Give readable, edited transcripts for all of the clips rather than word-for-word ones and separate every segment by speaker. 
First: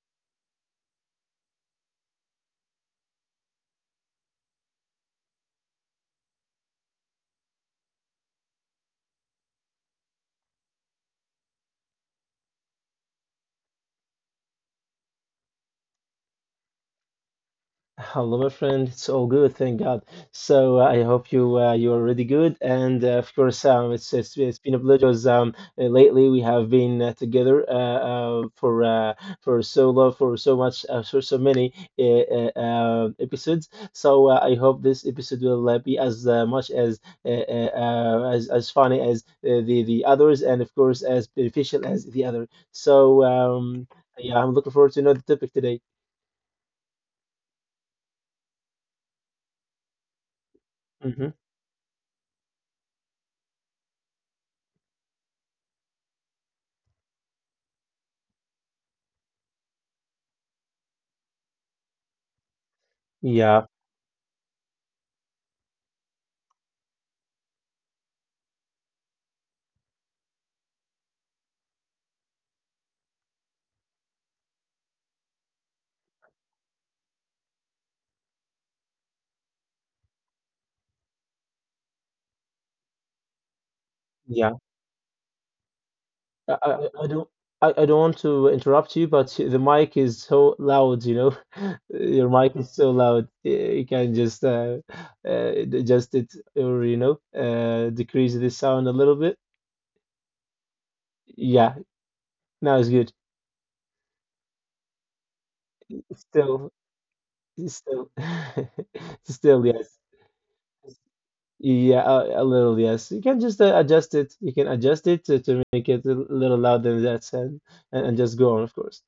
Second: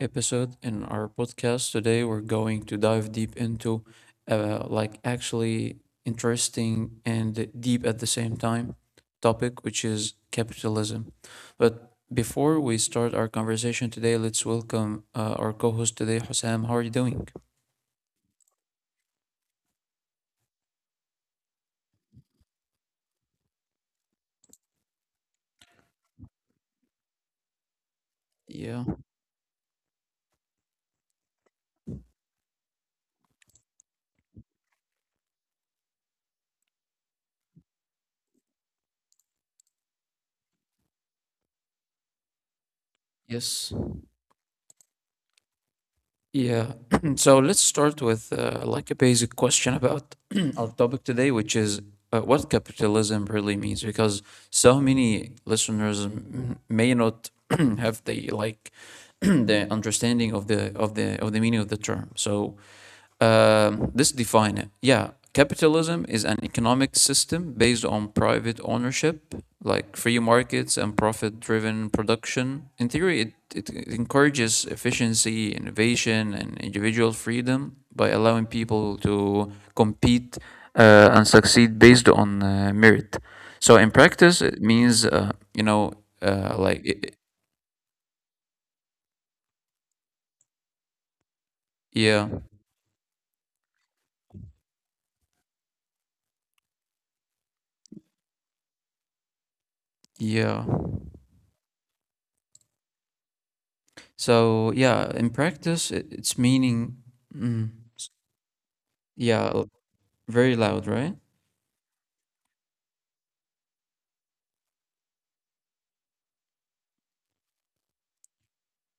Speaker 1: episode in our podcast. Today, we're going to dive deep into, actually interesting and deep at the same time topic, which is capitalism. But before we start our conversation today, let's welcome our co host today, Hussam. How are you doing?
Speaker 2: Hello, my friend. It's all good, thank God. So I hope you you're already good, and of course, it's been a pleasure. Lately we have been together
Speaker 1: Yeah,
Speaker 2: for so long, for so much, for so many episodes. So I hope this episode will be as much as as funny as the others, and of course as beneficial as the other. So
Speaker 1: yes.
Speaker 2: um, yeah, I'm looking forward to know the topic today.
Speaker 1: Yeah. So let's start with like a basic question about our topic
Speaker 2: hmm
Speaker 1: today, which is what capitalism really means, because so many listeners may not have the like the understanding of the meaning of the term. So
Speaker 2: Yeah.
Speaker 1: let's define it. Yeah, capitalism is an economic system based on private ownership, like free markets and profit driven production. In theory, it encourages efficiency, innovation, and individual freedom by allowing people to compete and succeed based on merit. So, in practice,
Speaker 2: Yeah.
Speaker 1: it means,
Speaker 2: I,
Speaker 1: uh, like,
Speaker 2: I, I
Speaker 1: it, it-
Speaker 2: don't I don't want to interrupt you, but the mic is so loud, you know. Your
Speaker 1: yeah,
Speaker 2: mic is so loud. You can just adjust it or, decrease the sound a little bit.
Speaker 1: yeah.
Speaker 2: Yeah, now it's good.
Speaker 1: So yeah, in practice, it's
Speaker 2: Still,
Speaker 1: meaning, mm, s-
Speaker 2: still,
Speaker 1: yeah,
Speaker 2: still,
Speaker 1: l-
Speaker 2: yes.
Speaker 1: very loud, right?
Speaker 2: Yeah, a little, yes. You can just adjust it. You can adjust it to make it a little louder than that, and, and just go on, of course.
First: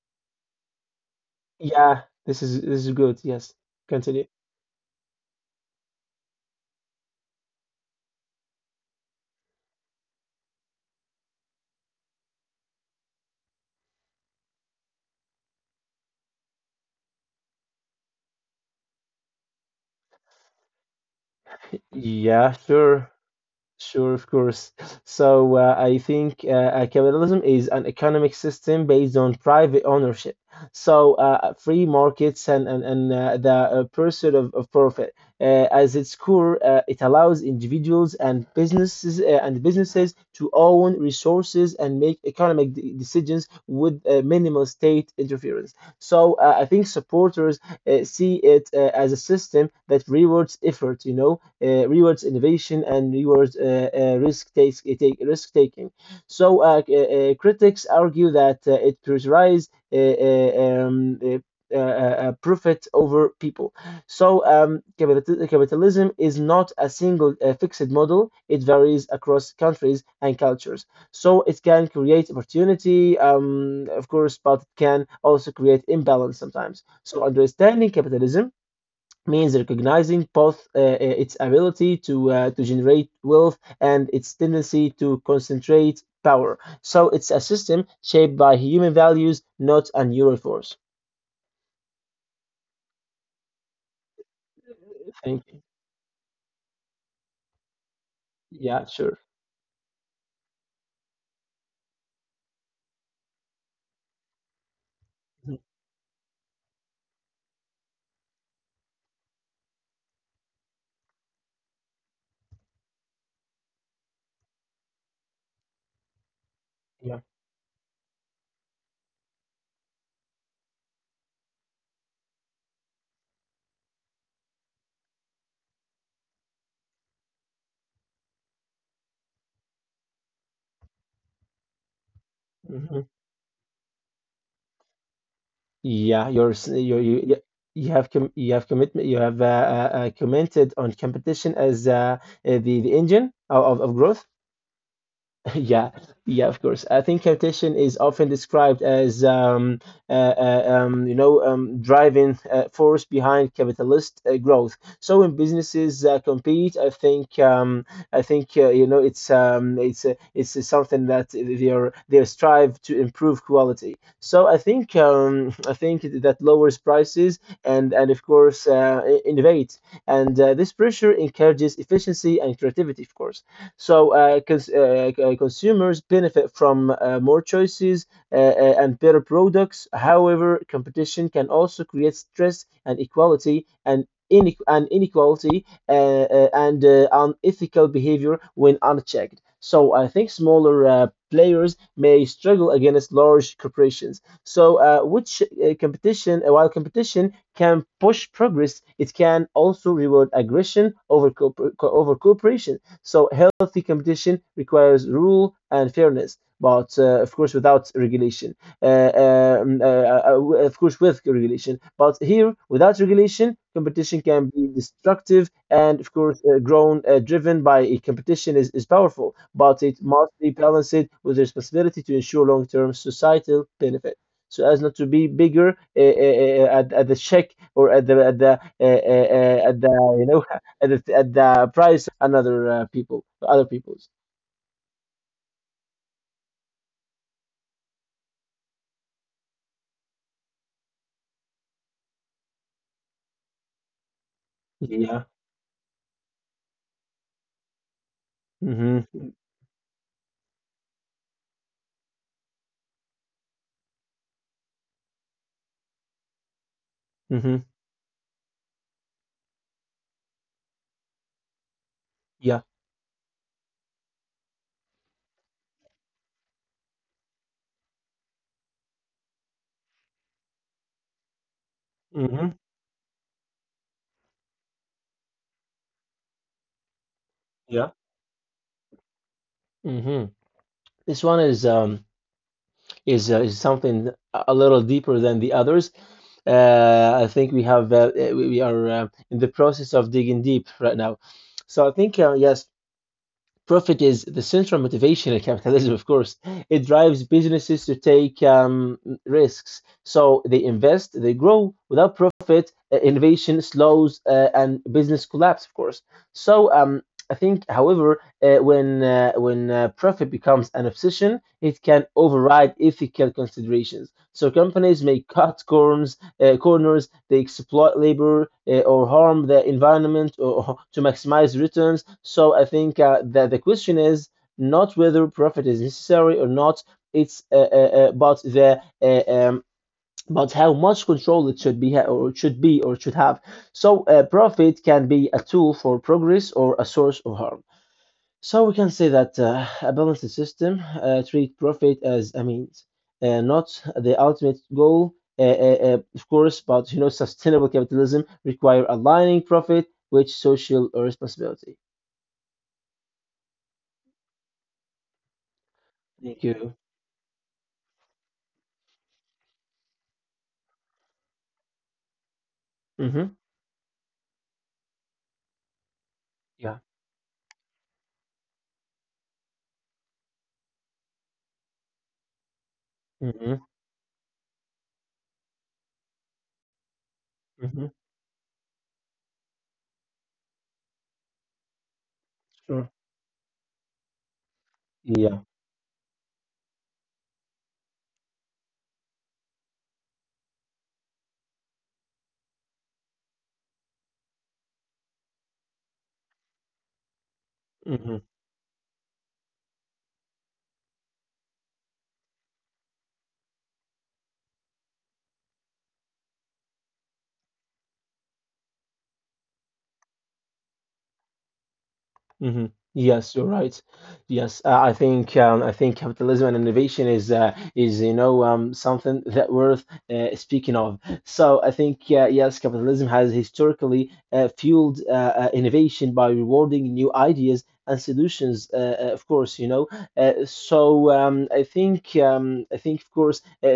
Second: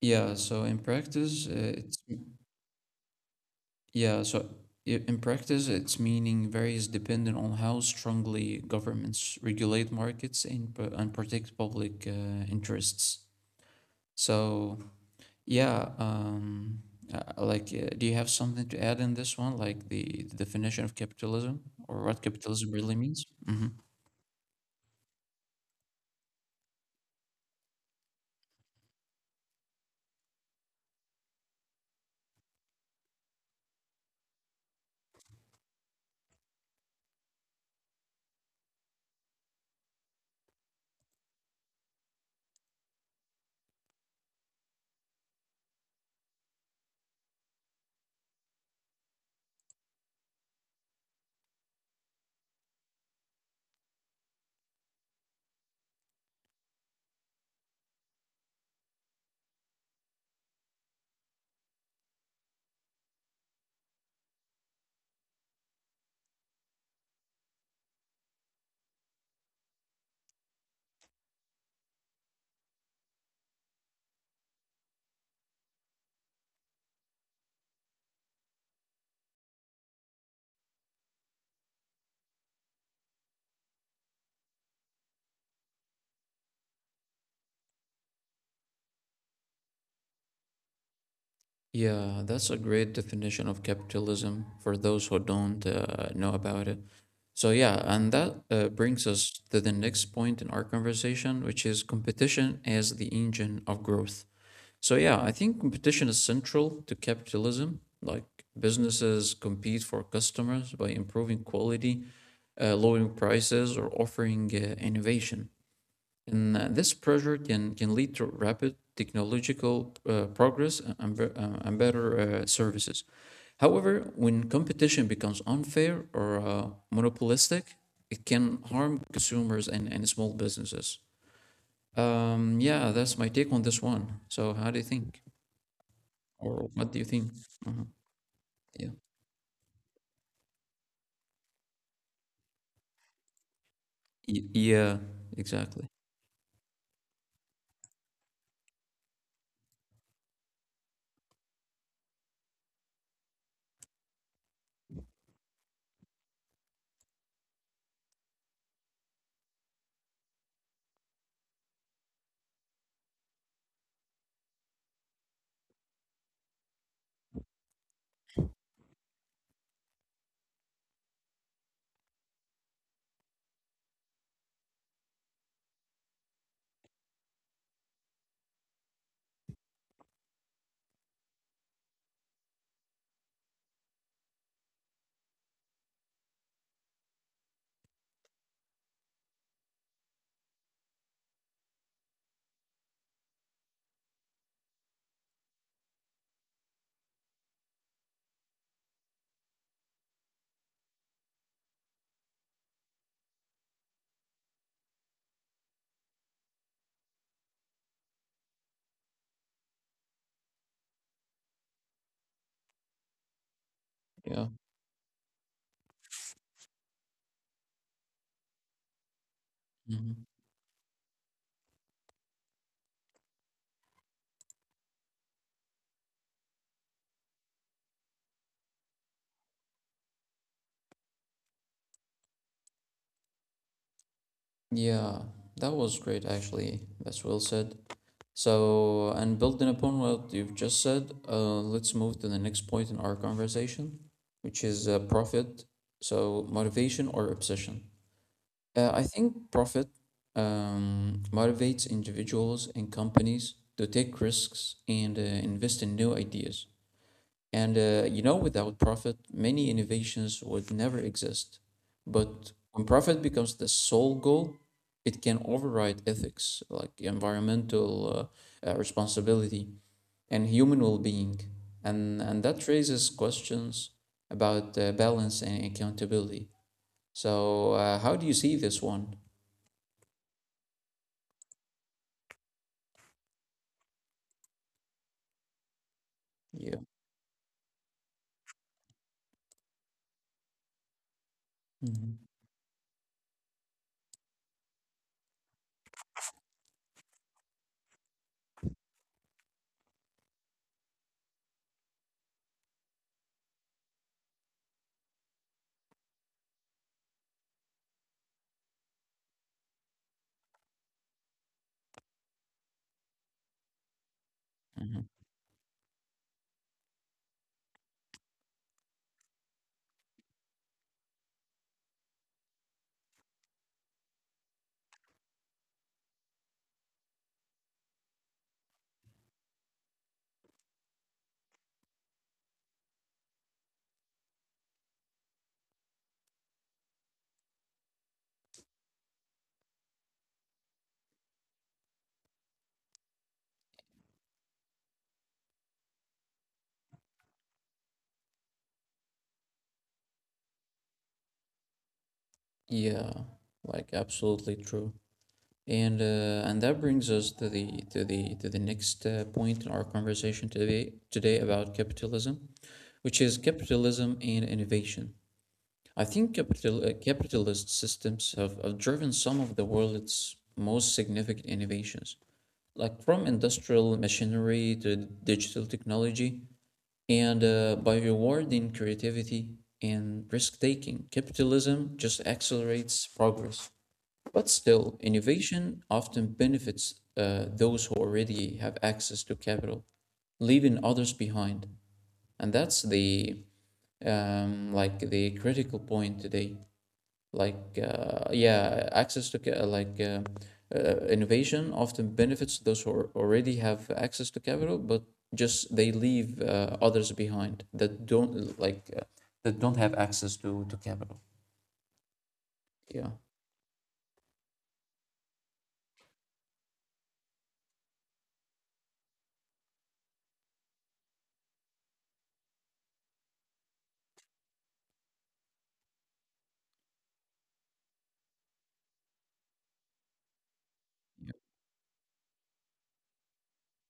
Speaker 1: Yeah. So in practice, it's
Speaker 2: Yeah, this is good. Yes,
Speaker 1: yeah.
Speaker 2: continue.
Speaker 1: So in practice, its meaning varies depending on how strongly governments regulate markets and and protect public interests. So yeah, do you have something to add in this one, like the definition of capitalism or what
Speaker 2: Yeah,
Speaker 1: capitalism really
Speaker 2: sure.
Speaker 1: means? Mm-hmm.
Speaker 2: Sure, of course. So I think capitalism is an economic system based on private ownership. So free markets and the pursuit of profit. As its core, it allows individuals and businesses to own resources and make economic decisions with minimal state interference. So I think supporters see it as a system that rewards effort, rewards innovation and rewards risk taking. So critics argue that it prioritizes profit over people. So capitalism is not a single fixed model. It varies across countries and cultures. So it can create opportunity, of course, but it can also create imbalance sometimes. So understanding capitalism means recognizing both its ability to generate wealth and its tendency to concentrate power. So it's a system shaped by human values, not a neural force.
Speaker 1: Yeah, that's a great definition of capitalism for those who
Speaker 2: Thank
Speaker 1: don't
Speaker 2: you.
Speaker 1: know about it. So, yeah, and that
Speaker 2: Yeah,
Speaker 1: brings
Speaker 2: sure.
Speaker 1: us to the next point in our conversation, which is competition as the engine of growth. So, yeah, I think
Speaker 2: Mhm.
Speaker 1: competition is central to capitalism. Like businesses compete for customers by improving quality, lowering prices, or offering innovation. And this
Speaker 2: Yeah.
Speaker 1: pressure can lead to rapid technological progress and, and better services. However, when competition becomes unfair or monopolistic, it can harm consumers and small businesses. Yeah,
Speaker 2: hmm
Speaker 1: that's my take on this one. So, how do you think?
Speaker 2: Yeah,
Speaker 1: Or what do you
Speaker 2: you you
Speaker 1: think?
Speaker 2: you
Speaker 1: Mhm.
Speaker 2: you have com you have
Speaker 1: Yeah.
Speaker 2: commitment. You have commented on competition as the engine of growth.
Speaker 1: Yeah, exactly.
Speaker 2: Yeah, yeah, of course. I think Cartesian is often described as, driving force behind capitalist growth. So when businesses compete, I think, it's something that they strive to improve quality. So I think that lowers prices and of course innovate. And this pressure encourages efficiency and creativity, of course. So, because consumers benefit from more choices and better products. However, competition can also create stress and equality and inequality and unethical behavior when unchecked. So I think smaller players may struggle against large corporations. While competition can push progress, it can also reward aggression over cooperation. So healthy competition requires rule and fairness, but of course without regulation. Uh, of course with regulation, but here without regulation, competition
Speaker 1: Yeah.
Speaker 2: can be destructive, and of course grown driven by a competition is powerful, but it
Speaker 1: Mhm.
Speaker 2: must be balanced with responsibility to ensure long-term societal benefit so as not to be bigger at the check or at the at the at the at at the price another people other people's.
Speaker 1: Yeah, that was great, actually. That's well said. So, and building upon what you've just said, let's move to the next point in our conversation, which is
Speaker 2: Yeah.
Speaker 1: profit. So, motivation or obsession. I
Speaker 2: Mm-hmm.
Speaker 1: think profit motivates individuals and companies to take risks and invest in new ideas.
Speaker 2: Mm-hmm.
Speaker 1: And without profit, many innovations would never exist. But
Speaker 2: Yeah.
Speaker 1: when profit becomes the sole goal, it can override ethics, like environmental responsibility and human well-being. And
Speaker 2: Mm-hmm.
Speaker 1: that raises questions about balance and accountability. So,
Speaker 2: Yeah.
Speaker 1: how do you see this one?
Speaker 2: hmm This one is is something a little deeper than the others.
Speaker 1: Yeah.
Speaker 2: I think we have we are in the process of digging deep right now. So I
Speaker 1: hmm
Speaker 2: think yes, profit is the central motivation in capitalism, of course. It drives businesses to take risks. So they invest, they grow. Without profit, innovation slows and business collapse, of course. So I think, however, when profit becomes an obsession, it can override ethical considerations. So
Speaker 1: hmm
Speaker 2: companies may cut corners. They exploit labor or harm the environment or, to maximize returns. So I think that the question is not whether profit is necessary or not. It's but the but how much control it should be or it should have. So profit can be a tool for progress or a source of harm. So we can say that a balanced system treat profit as a means, not the ultimate goal, of course. But you know, sustainable capitalism require aligning profit with social responsibility.
Speaker 1: Yeah, like absolutely true.
Speaker 2: Thank
Speaker 1: And that
Speaker 2: you.
Speaker 1: brings us to the next point in our conversation today about capitalism, which is
Speaker 2: Mm-hmm.
Speaker 1: capitalism and innovation. I think
Speaker 2: Yeah.
Speaker 1: capitalist systems have driven some of the world's most significant innovations, like from
Speaker 2: Mm-hmm.
Speaker 1: industrial machinery to digital technology. And by
Speaker 2: Mm-hmm.
Speaker 1: rewarding creativity and risk taking, capitalism just
Speaker 2: Sure.
Speaker 1: accelerates progress. But still,
Speaker 2: Yeah.
Speaker 1: innovation often benefits those who already have access to capital, leaving others behind. And that's the like the critical point today. Like
Speaker 2: Mm-hmm.
Speaker 1: yeah, access to ca- like Innovation often benefits those who already have access to capital, but just they leave others behind that don't like that don't have access to capital.
Speaker 2: hmm
Speaker 1: Yeah.
Speaker 2: Yes, you're right. Yes, I think capitalism and innovation is something that worth speaking of. So I think yes, capitalism has historically fueled innovation by rewarding new ideas and solutions. Of course, you know.
Speaker 1: Yeah.
Speaker 2: I think of course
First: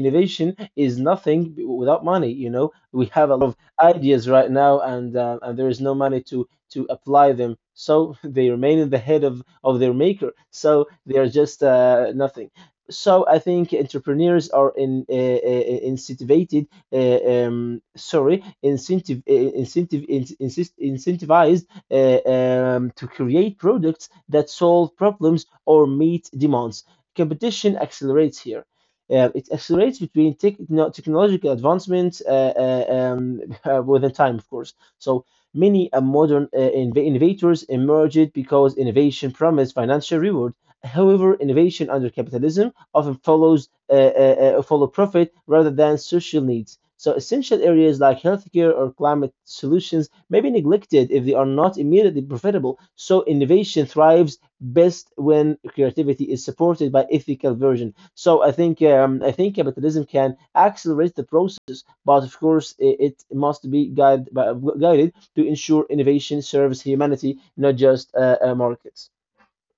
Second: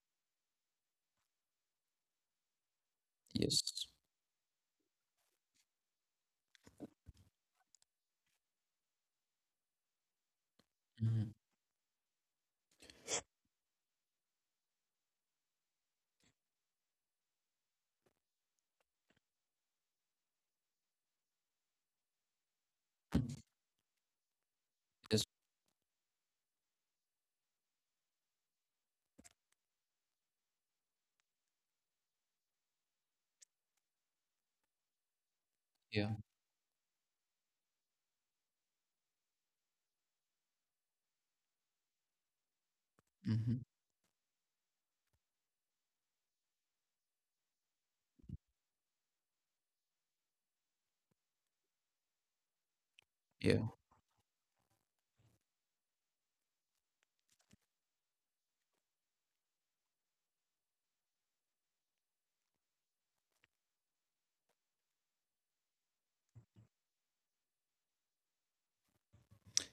Speaker 2: innovation is nothing without money. You know, we have a lot of
Speaker 1: Yes.
Speaker 2: ideas right now, and there is no money to apply them. So they remain in the head of their maker. So they are
Speaker 1: Mhm.
Speaker 2: just nothing. So I think entrepreneurs are in, incentivated, sorry, incentive, incentive, in, insist, incentivized to create products that solve
Speaker 1: Yes.
Speaker 2: problems or meet demands. Competition accelerates here. It accelerates between technological advancements within time, of course. So many
Speaker 1: Yeah.
Speaker 2: modern innovators emerged because innovation promised financial reward. However, innovation under capitalism often
Speaker 1: hmm
Speaker 2: follows follow profit rather than social needs. So, essential areas like healthcare or climate solutions may be neglected if they are not immediately profitable. So,
Speaker 1: Yeah,
Speaker 2: innovation thrives best when creativity is supported by ethical version. So, I think capitalism can accelerate the process, but of course, it must be guided by, guided to ensure innovation serves humanity, not just markets.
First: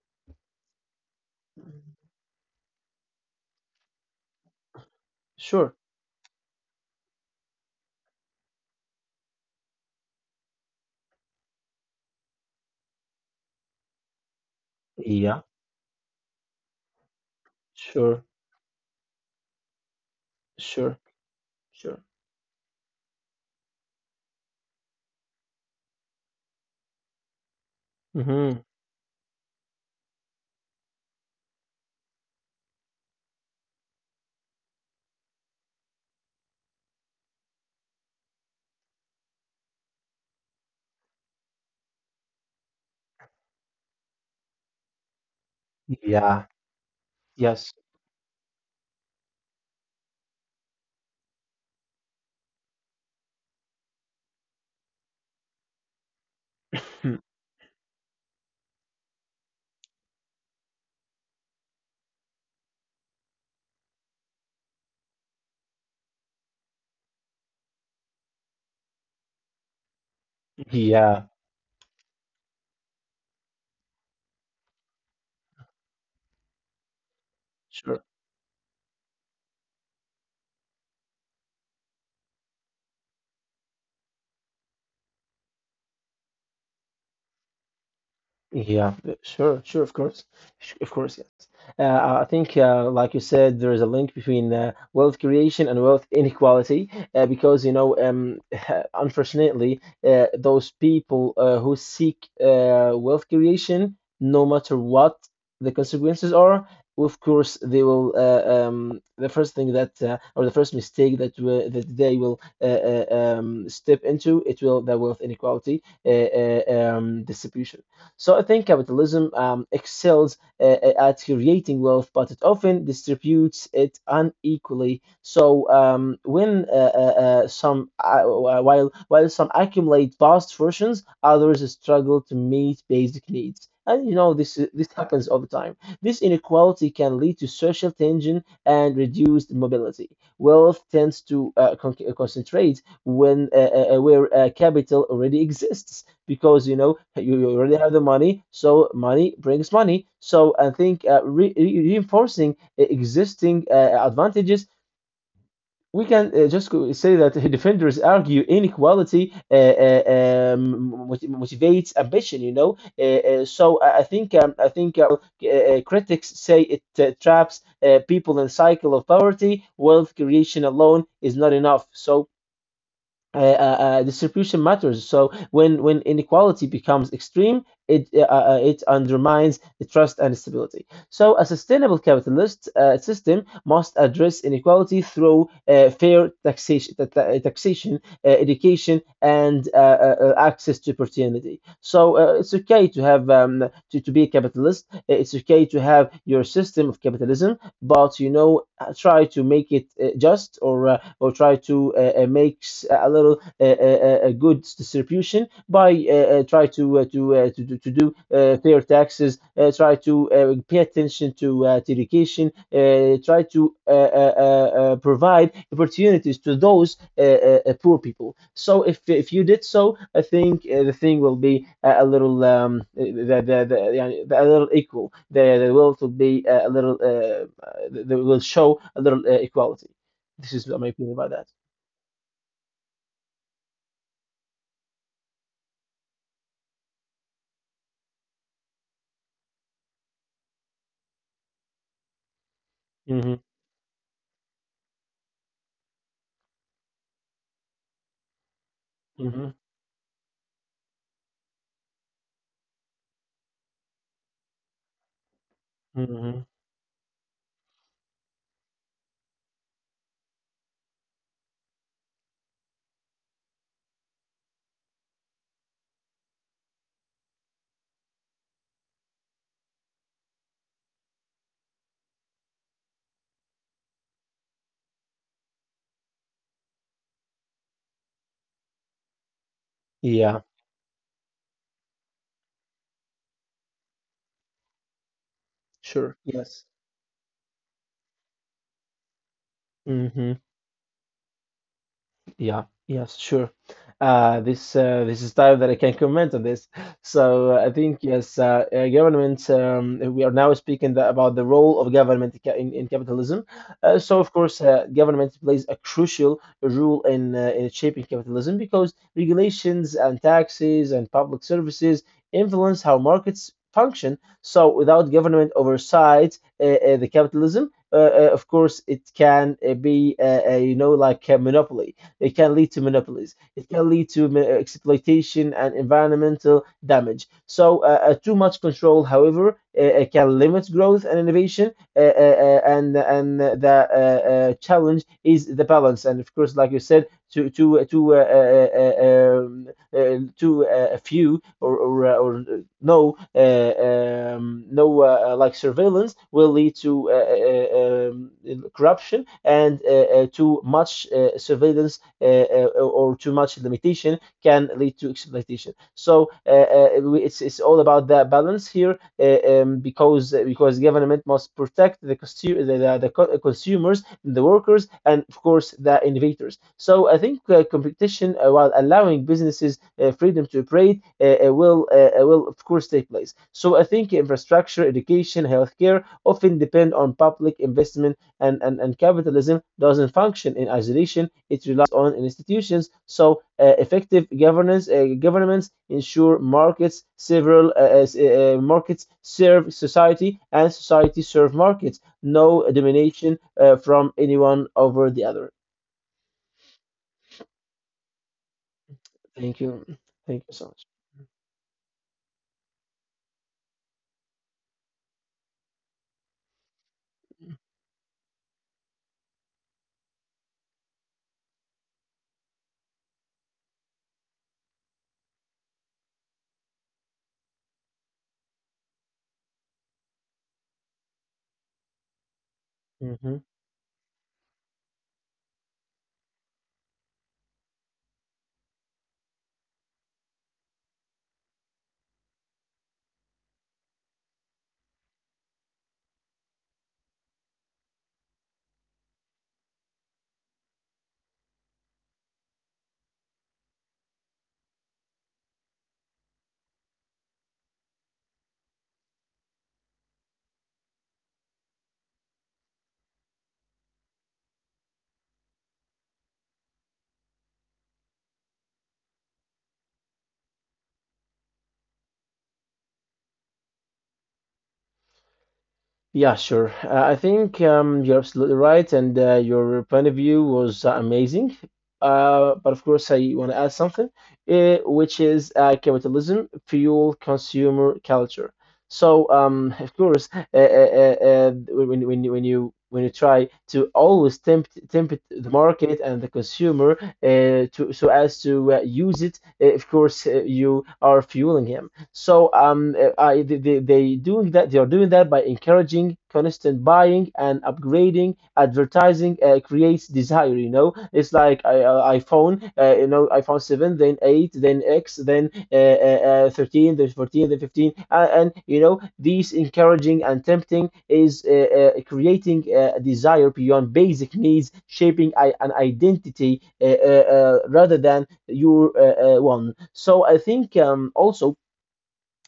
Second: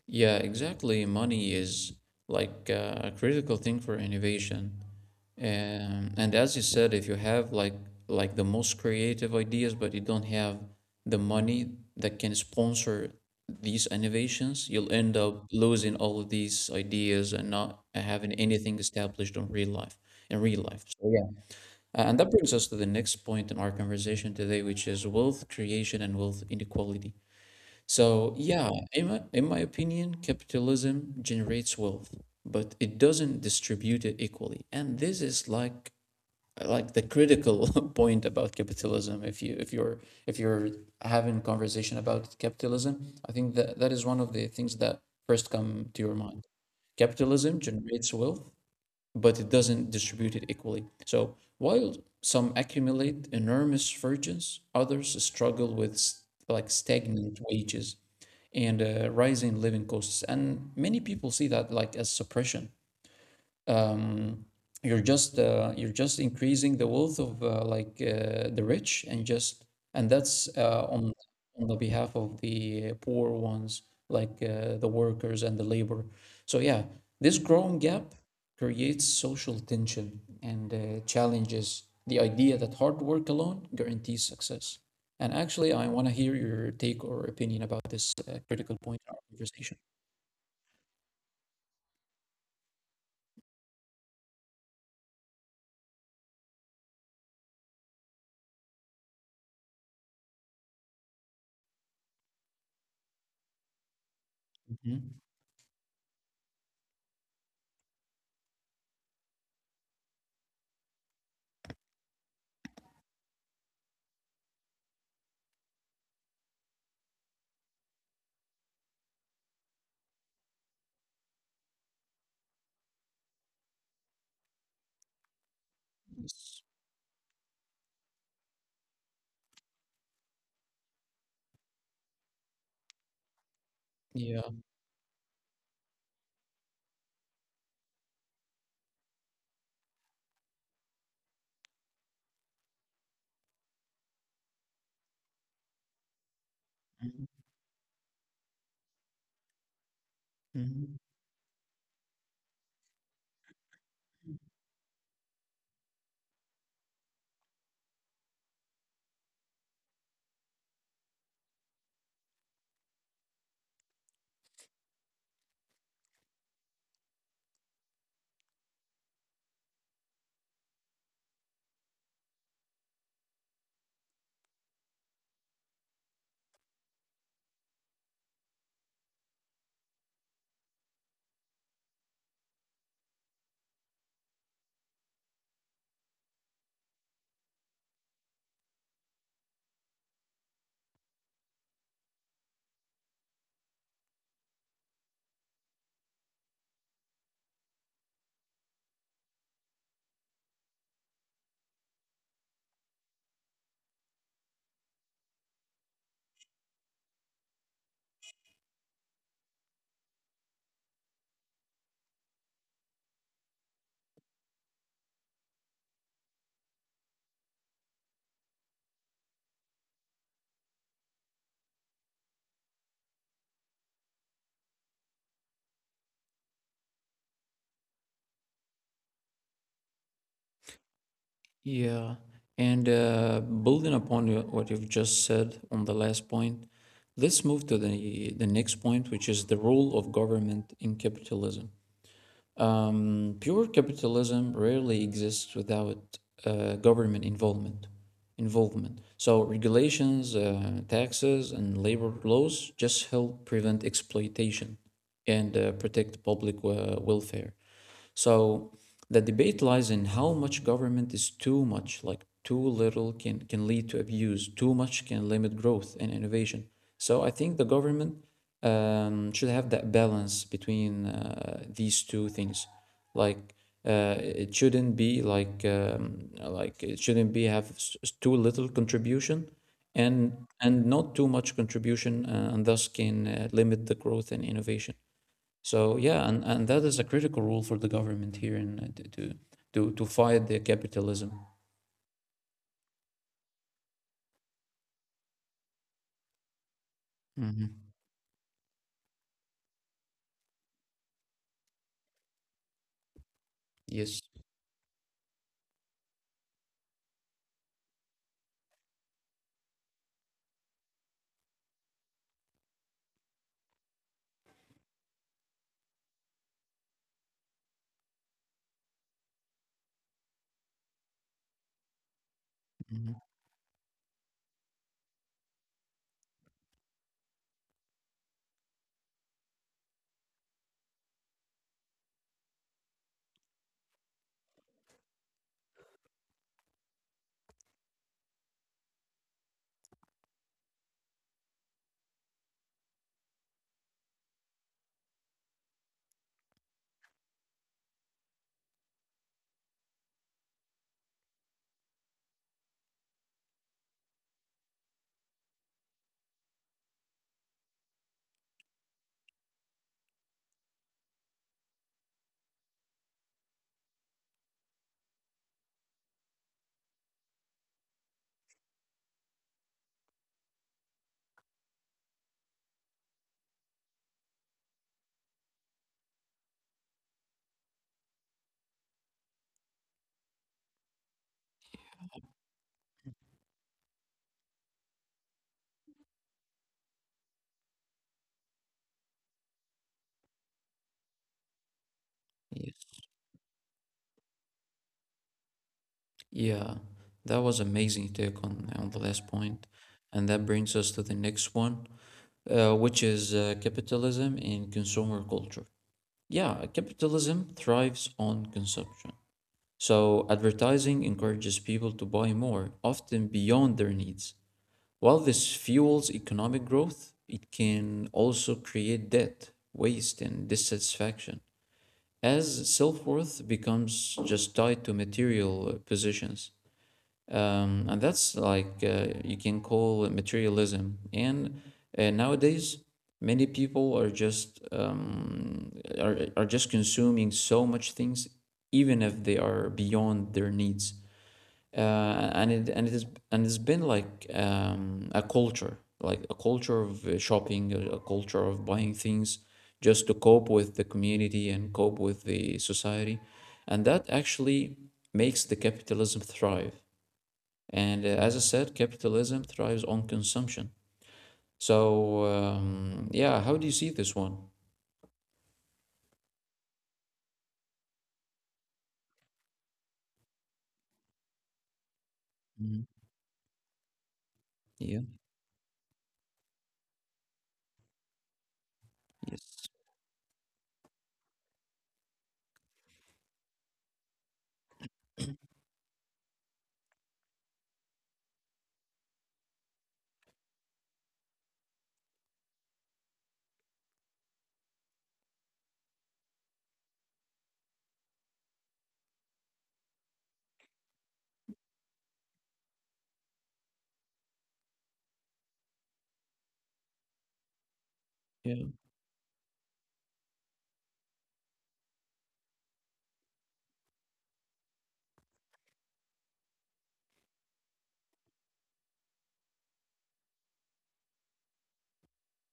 Speaker 1: yeah, exactly. Money is a critical thing for innovation.
Speaker 2: Sure,
Speaker 1: And as you said, if you have like the most creative ideas, but you don't have the money that can sponsor these innovations, you'll end
Speaker 2: yeah,
Speaker 1: up losing all of these ideas and not
Speaker 2: sure,
Speaker 1: having anything established on real life in real life.
Speaker 2: sure,
Speaker 1: So yeah,
Speaker 2: sure.
Speaker 1: And that brings us to the next point in our conversation today, which is wealth creation and wealth inequality. So,
Speaker 2: hmm
Speaker 1: yeah, in my opinion, capitalism generates wealth, but it doesn't distribute it equally. And this is like the critical point about capitalism. If you're having conversation about capitalism, I think that that is one of the things that first come to your
Speaker 2: Yeah.
Speaker 1: mind. Capitalism
Speaker 2: Yes,
Speaker 1: generates wealth, but it doesn't distribute it equally. So while some accumulate enormous fortunes, others struggle with like stagnant wages and rising living costs. And many people see that like as suppression. um, you're just increasing the wealth of the rich, and just and that's
Speaker 2: Yeah.
Speaker 1: on the behalf of the poor ones, the workers and the labor. So yeah, this growing
Speaker 2: Sure.
Speaker 1: gap creates social tension and challenges the idea that hard work alone guarantees success. And actually, I want to hear your take or opinion about this critical
Speaker 2: Yeah,
Speaker 1: point in our conversation.
Speaker 2: of course. Of course, yes. I think, like you said, there is a link between wealth creation and wealth inequality, because you know, unfortunately, those people who seek wealth creation, no matter what
Speaker 1: Mhm.
Speaker 2: the consequences are, of course, they will. The first thing that, or the first mistake that w that they will step into, it will the wealth inequality distribution. So I think capitalism excels at creating wealth, but it often distributes it unequally. So
Speaker 1: Yes.
Speaker 2: when some while some accumulate vast fortunes, others struggle to meet basic needs. And you know
Speaker 1: Yeah.
Speaker 2: this happens all the time. This inequality can lead to social tension and reduced mobility. Wealth tends to concentrate when where capital already exists because you know
Speaker 1: Mhm.
Speaker 2: you already have the money, so money brings money. So I
Speaker 1: Mhm.
Speaker 2: think reinforcing existing advantages, we can say that defenders argue inequality motivates ambition. I think critics say it traps people in cycle of poverty. Wealth creation alone is not enough. So distribution matters. So when inequality becomes extreme, it it undermines the trust and stability. So a sustainable capitalist system must address inequality through fair taxation, education, and access to opportunity. So it's okay to have to be a capitalist. It's okay to have your system of capitalism, but try to make it just or try to make a good distribution by try to to do fair taxes. Try to pay attention to education. Try to provide opportunities to those poor people. So if you did so, I think the thing will be a little. Yeah, a little equal. The wealth will be a little. They will show a little equality. This is what my opinion about that.
Speaker 1: Yeah, and building upon what you've just said on the last point, let's move to the next point, which is the role of government in capitalism. Um,
Speaker 2: Hmm.
Speaker 1: Pure capitalism rarely exists without government involvement. Involvement. So
Speaker 2: Hmm.
Speaker 1: regulations, taxes, and labor laws just help prevent exploitation and protect
Speaker 2: Hmm.
Speaker 1: public welfare. So the debate lies in how much government is too much, like too little can lead to abuse, too much can limit growth and innovation. So I think the government should have that balance between these two things. Like it shouldn't be like it shouldn't be have too little contribution and
Speaker 2: Yeah,
Speaker 1: and not too much contribution and thus can limit the growth and innovation. So
Speaker 2: sure.
Speaker 1: yeah,
Speaker 2: Yes.
Speaker 1: and that is a critical role for the government here and to
Speaker 2: Hmm.
Speaker 1: fight the capitalism.
Speaker 2: Yeah, yes, sure. This is time that I can comment on this. So I
Speaker 1: hmm
Speaker 2: think yes, government. We are now speaking about the role of government in capitalism. So
Speaker 1: Yes.
Speaker 2: of course, government plays a crucial role in shaping capitalism, because regulations and taxes and public services influence how markets function. So without government oversight, the capitalism, of course, it can be like a monopoly. It can lead to
Speaker 1: hmm
Speaker 2: monopolies. It can lead to exploitation and environmental damage. So, too much control, however, can limit growth and innovation. And the challenge is the balance. And of course, like you said, too to a few or no no like surveillance will lead to corruption, and to much surveillance or too much limitation can lead to exploitation. So it's all about that balance here, because government must protect the consumers, the workers, and of course the innovators. So I think competition, while allowing businesses freedom to operate, will of course take place. So I think infrastructure, education, healthcare often depend on public investment, and capitalism doesn't function in isolation. It relies on institutions. So effective governance, governments ensure markets serve society and society serve markets. No
Speaker 1: Yes.
Speaker 2: domination from anyone over the other.
Speaker 1: Yeah, that was amazing take on the last
Speaker 2: Thank
Speaker 1: point,
Speaker 2: you.
Speaker 1: and
Speaker 2: Thank
Speaker 1: that
Speaker 2: you so
Speaker 1: brings
Speaker 2: much.
Speaker 1: us to the next one, which is capitalism and consumer culture. Yeah, capitalism thrives on consumption. So advertising encourages people to buy more, often beyond their needs. While this fuels economic growth, it can also create debt, waste, and dissatisfaction, as self
Speaker 2: Mm-hmm.
Speaker 1: worth becomes just tied to material positions. And that's you can call it materialism. And nowadays, many people are just are just consuming so much things, even if they are beyond their needs, and it is and it's been like a culture, like a culture of shopping, a culture of buying things just to cope with the community and cope with the society, and that actually makes the capitalism thrive. And as I said, capitalism thrives on consumption. So yeah, how do you see this one?
Speaker 2: Yeah, sure. I think you're absolutely right, and your point of view was amazing. But of
Speaker 1: Mhm.
Speaker 2: course, I want to add something,
Speaker 1: Yeah.
Speaker 2: which is capitalism fuel consumer culture. So,
Speaker 1: Yes.
Speaker 2: um, of course, when you try to always tempt the market and the consumer to so as to use it, of course, you are fueling him. So I, they doing that. They are doing that by encouraging constant buying and upgrading. Advertising creates desire. You know, it's like iPhone. You know, iPhone 7, then 8, then X, then 13, then 14, then 15, and
Speaker 1: Yeah.
Speaker 2: you know, these encouraging and tempting is creating a desire beyond basic needs, shaping an identity rather than your one. So I think also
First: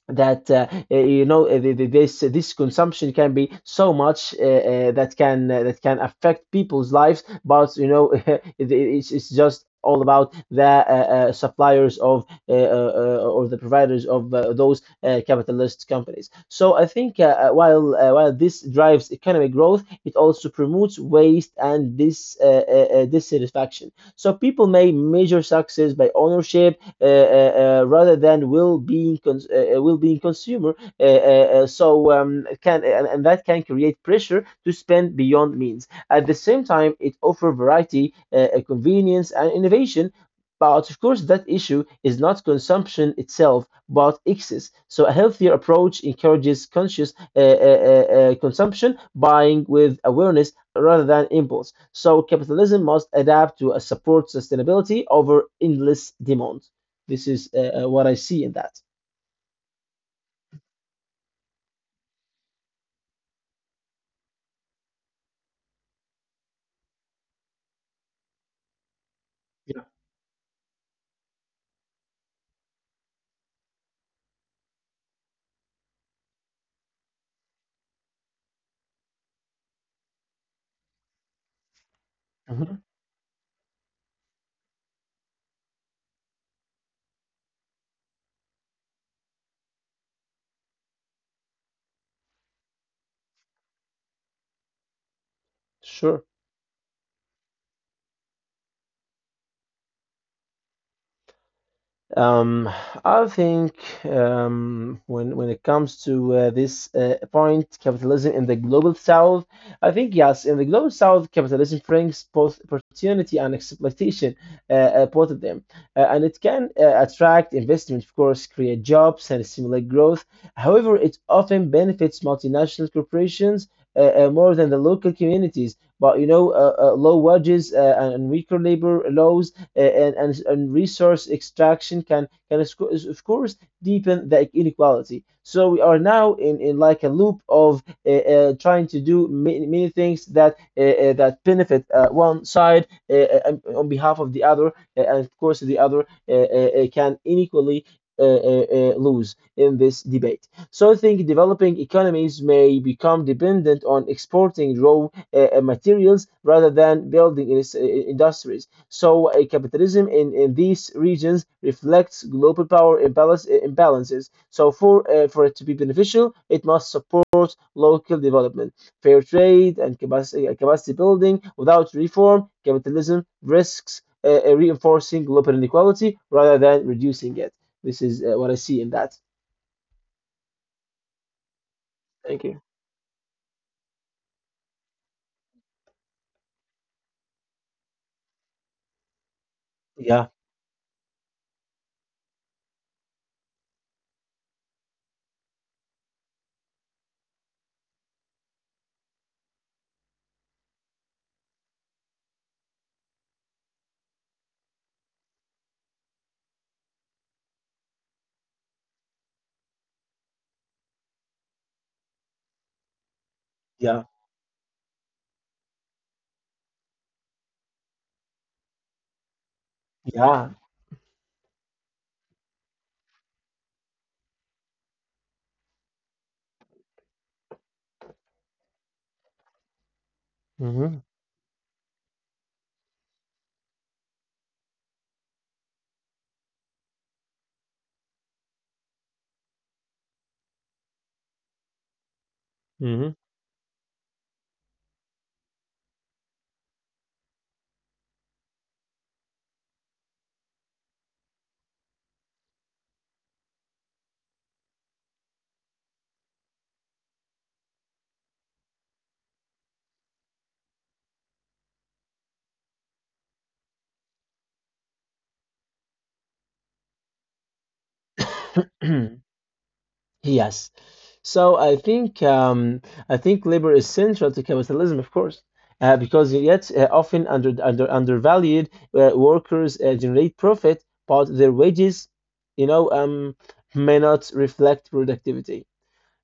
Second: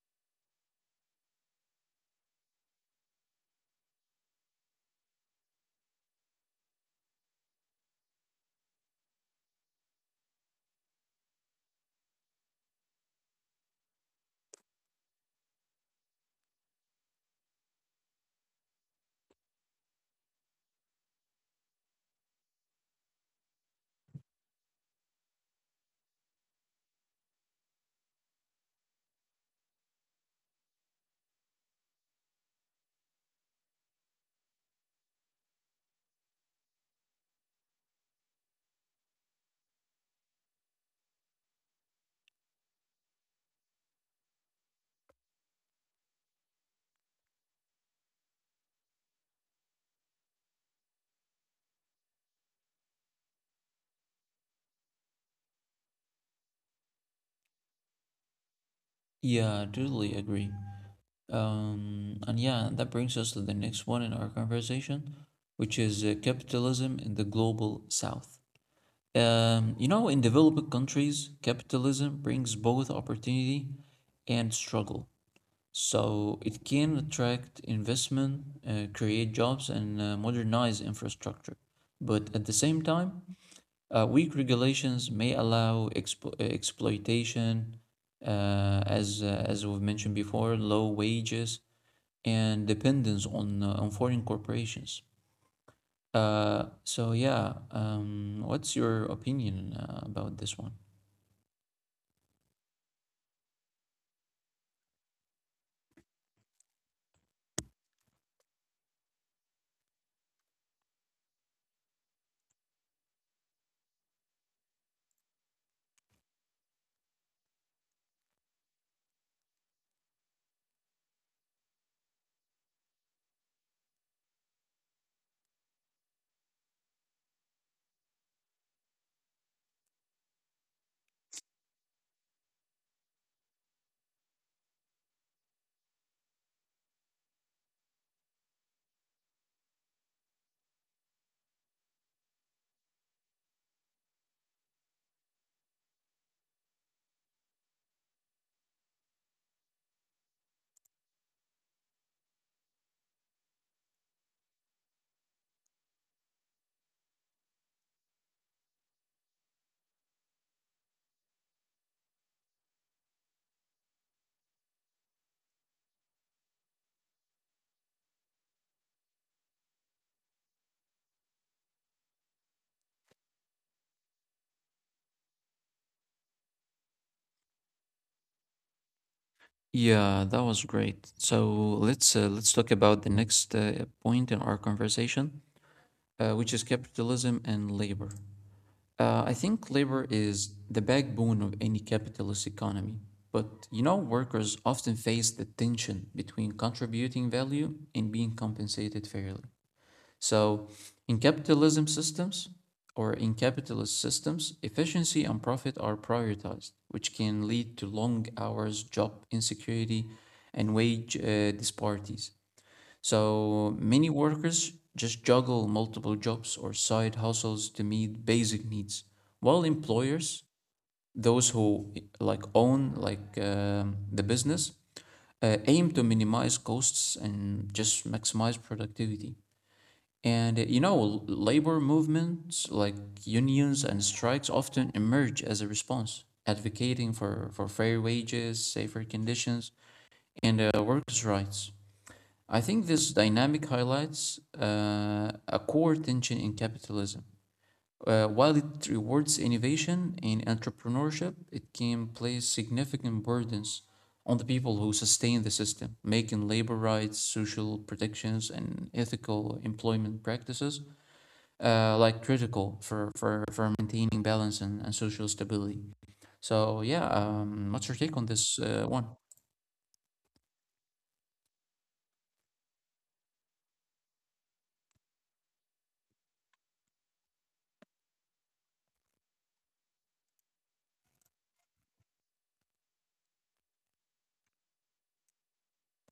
Speaker 2: that you know this consumption can be so much that can affect people's lives, but you know it's just all about the suppliers of, or the providers of those capitalist companies. So I think, while this drives economic growth, it also promotes waste and this dissatisfaction. So people may measure success by ownership rather than will being consumer. And that can create pressure to spend beyond means. At the same time, it offers variety, convenience, and innovation. But of course, that issue is not consumption itself, but excess. So, a healthier approach encourages conscious consumption, buying with awareness rather than impulse. So, capitalism must adapt to support sustainability over endless demand. This is what I see in that.
Speaker 1: Yeah, I totally agree. And yeah, that brings us to the next one in our conversation, which is capitalism in the global south.
Speaker 2: Yeah.
Speaker 1: You know, in developing countries, capitalism brings both opportunity and struggle. So it can attract investment, create jobs, and modernize infrastructure. But at the same
Speaker 2: Mhm.
Speaker 1: time, weak regulations may allow exploitation, as we've mentioned before, low wages and dependence on foreign corporations.
Speaker 2: Sure.
Speaker 1: So yeah, what's your opinion about this one?
Speaker 2: Um, I think, when it comes to this point, capitalism in the global south, I think yes, in the global south, capitalism brings both opportunity and exploitation, both of them, and it can attract investment, of course, create jobs and stimulate growth. However, it often benefits multinational corporations more than the local communities. But you know, low wages and weaker labor laws and resource extraction can of course deepen the inequality. So we are now in like a loop of trying to do many, many things that benefit one side, on behalf of the other, and of course the other, can inequally lose in this debate. So I think developing economies may become dependent on exporting raw materials rather than building industries. So, a capitalism in these regions reflects global power imbalances. So, for it to be beneficial, it must support local development, fair trade, and capacity building. Without reform, capitalism risks reinforcing global inequality rather than reducing it. This is what I see in that.
Speaker 1: Yeah, that was great. So
Speaker 2: Thank
Speaker 1: let's
Speaker 2: you.
Speaker 1: talk about the next point in our conversation, which is capitalism and labor. I think labor
Speaker 2: Yeah,
Speaker 1: is the backbone of any capitalist economy, but you know, workers often face the tension between contributing value and being compensated fairly. So, in capitalism systems or in capitalist systems, efficiency and profit are prioritized, which can lead to long hours, job insecurity, and wage disparities. So,
Speaker 2: yeah,
Speaker 1: many workers just juggle multiple jobs or side hustles to meet basic needs, while employers,
Speaker 2: yeah.
Speaker 1: those who like own like the business, aim to minimize costs and just maximize productivity. And
Speaker 2: Hmm.
Speaker 1: labor movements like unions and strikes often emerge as a response, advocating for fair wages, safer conditions, and workers' rights. I think
Speaker 2: Hmm.
Speaker 1: this dynamic highlights a core tension in capitalism. While it rewards innovation and entrepreneurship, it can place significant burdens on the people who sustain the system, making labor rights, social protections, and ethical employment practices like critical for, for maintaining balance and social stability. So yeah, what's your take on this one?
Speaker 2: Yes. So I think labor is central to capitalism, of course, because yet often undervalued workers generate profit, but their wages, you know, may not reflect productivity.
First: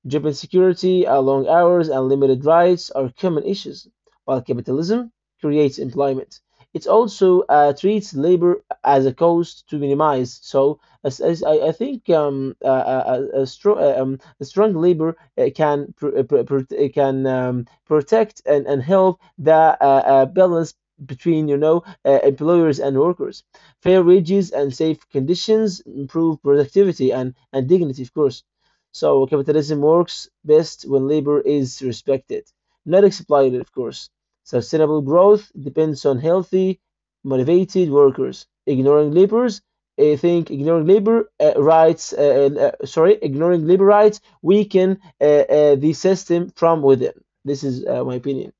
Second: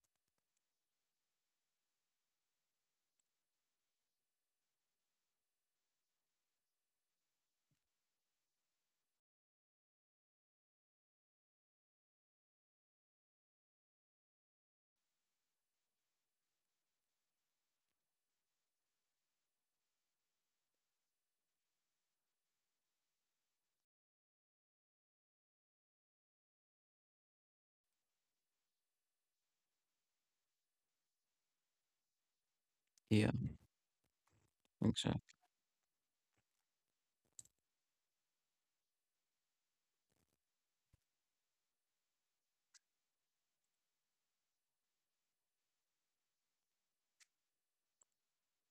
Speaker 2: Job insecurity, long hours, and limited rights are common issues, while capitalism creates employment. It also treats labor as a cost to minimize. So, as I think a strong labor can protect and help the balance between, you know, employers and workers. Fair wages and safe conditions improve productivity and dignity, of course. So capitalism works best when labor is respected, not
Speaker 1: Yeah,
Speaker 2: exploited, of course. Sustainable
Speaker 1: exactly.
Speaker 2: growth depends on healthy, motivated workers. I think ignoring labor ignoring labor rights weaken, the system from within. This is my opinion.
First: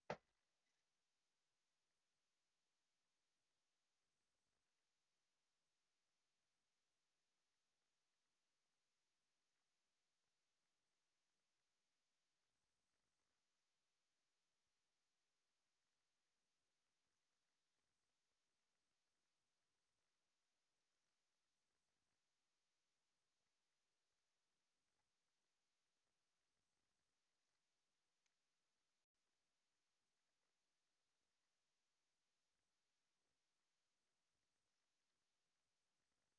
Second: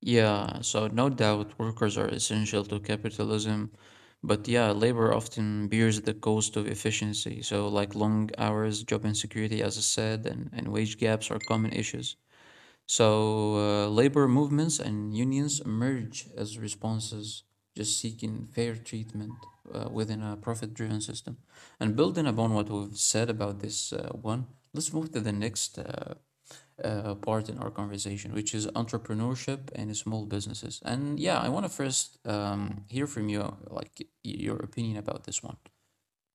Speaker 1: Yeah, so no doubt workers are essential to capitalism, but yeah, labor often bears the cost of efficiency. So like long hours, job insecurity, as I said, and wage gaps are common issues. So, labor movements and unions emerge as responses, just seeking fair treatment within a profit driven system. And building upon what we've said about this one, let's move to the next part in our conversation, which is entrepreneurship and small businesses. And yeah, I want to first hear from you, like your opinion about this one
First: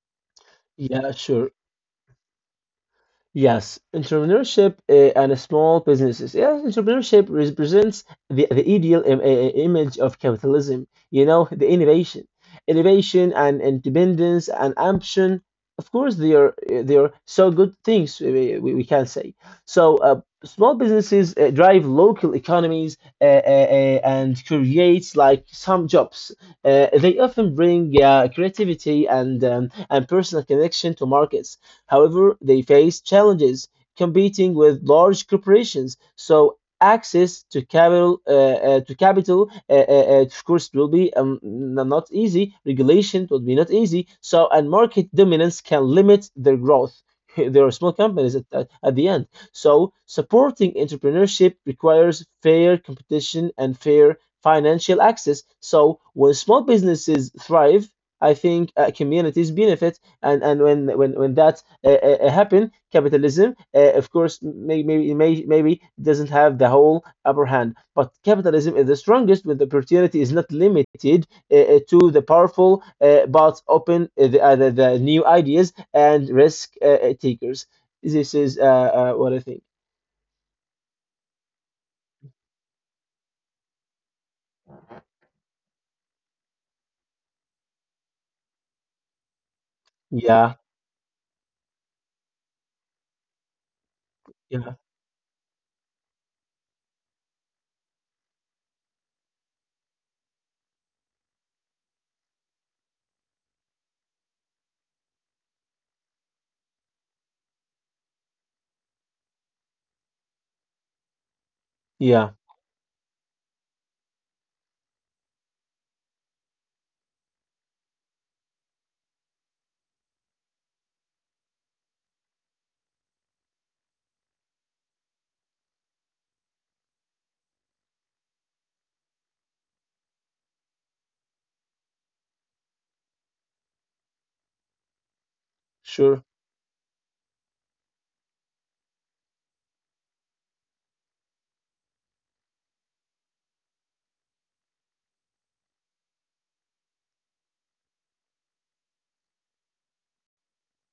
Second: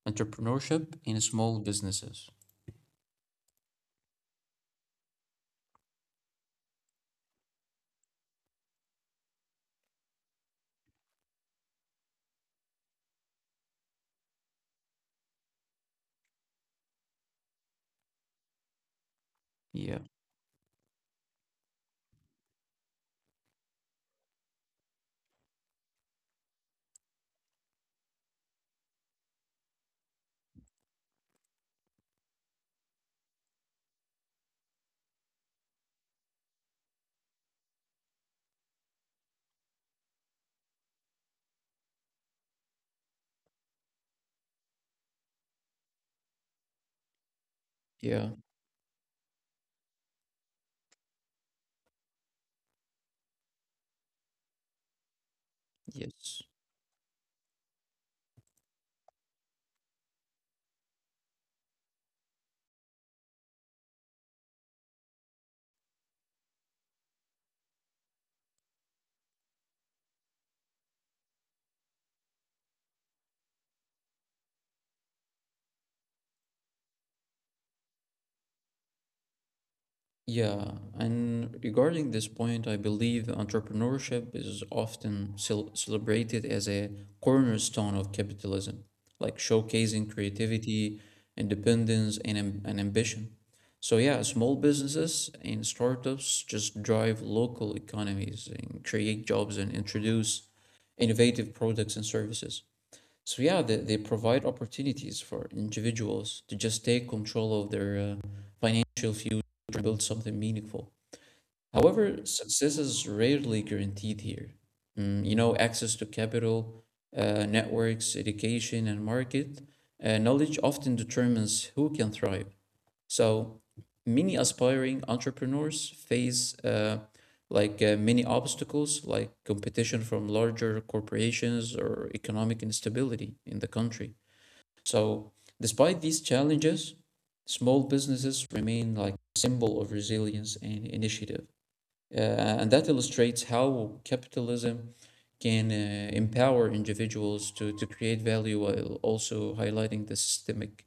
Speaker 1: entrepreneurship
Speaker 2: Yeah,
Speaker 1: in
Speaker 2: sure.
Speaker 1: small businesses.
Speaker 2: Yes, entrepreneurship and small businesses. Yes, entrepreneurship represents the ideal image of capitalism, you know, the innovation. Innovation and independence and ambition, of course, they are so good things, we can say. So,
Speaker 1: Yeah,
Speaker 2: small businesses drive local economies, and creates like some jobs. They often bring creativity and personal connection to markets. However, they face challenges competing with large corporations, so access to capital of course will be, not easy. Regulation will be not easy, so and market dominance can limit their growth. There are small
Speaker 1: yeah,
Speaker 2: companies at the end. So supporting entrepreneurship requires fair competition and fair financial access. So when
Speaker 1: yes.
Speaker 2: small businesses thrive, I think communities benefit. And when that happen, capitalism, of course, maybe doesn't have the whole upper hand. But capitalism is the strongest when the opportunity is not limited to the powerful, but open the new ideas and risk takers. This is what I think.
Speaker 1: Yeah, and regarding this point, I believe entrepreneurship is often celebrated as a cornerstone of capitalism, like showcasing
Speaker 2: Yeah,
Speaker 1: creativity, independence, and ambition. So, yeah, small
Speaker 2: yeah,
Speaker 1: businesses and startups just drive local economies and create jobs and introduce innovative products and services. So yeah, they provide opportunities for individuals to just take control of their financial future and build something meaningful. However,
Speaker 2: yeah.
Speaker 1: success is rarely guaranteed here. Mm, you know, access to capital, networks, education, and market knowledge often determines who can thrive. So many aspiring entrepreneurs face like many obstacles like competition from larger corporations or economic instability in the country. So despite
Speaker 2: Sure,
Speaker 1: these challenges, small businesses remain like a symbol of resilience and initiative. Uh, and that illustrates how capitalism can empower individuals to create value while also highlighting the systemic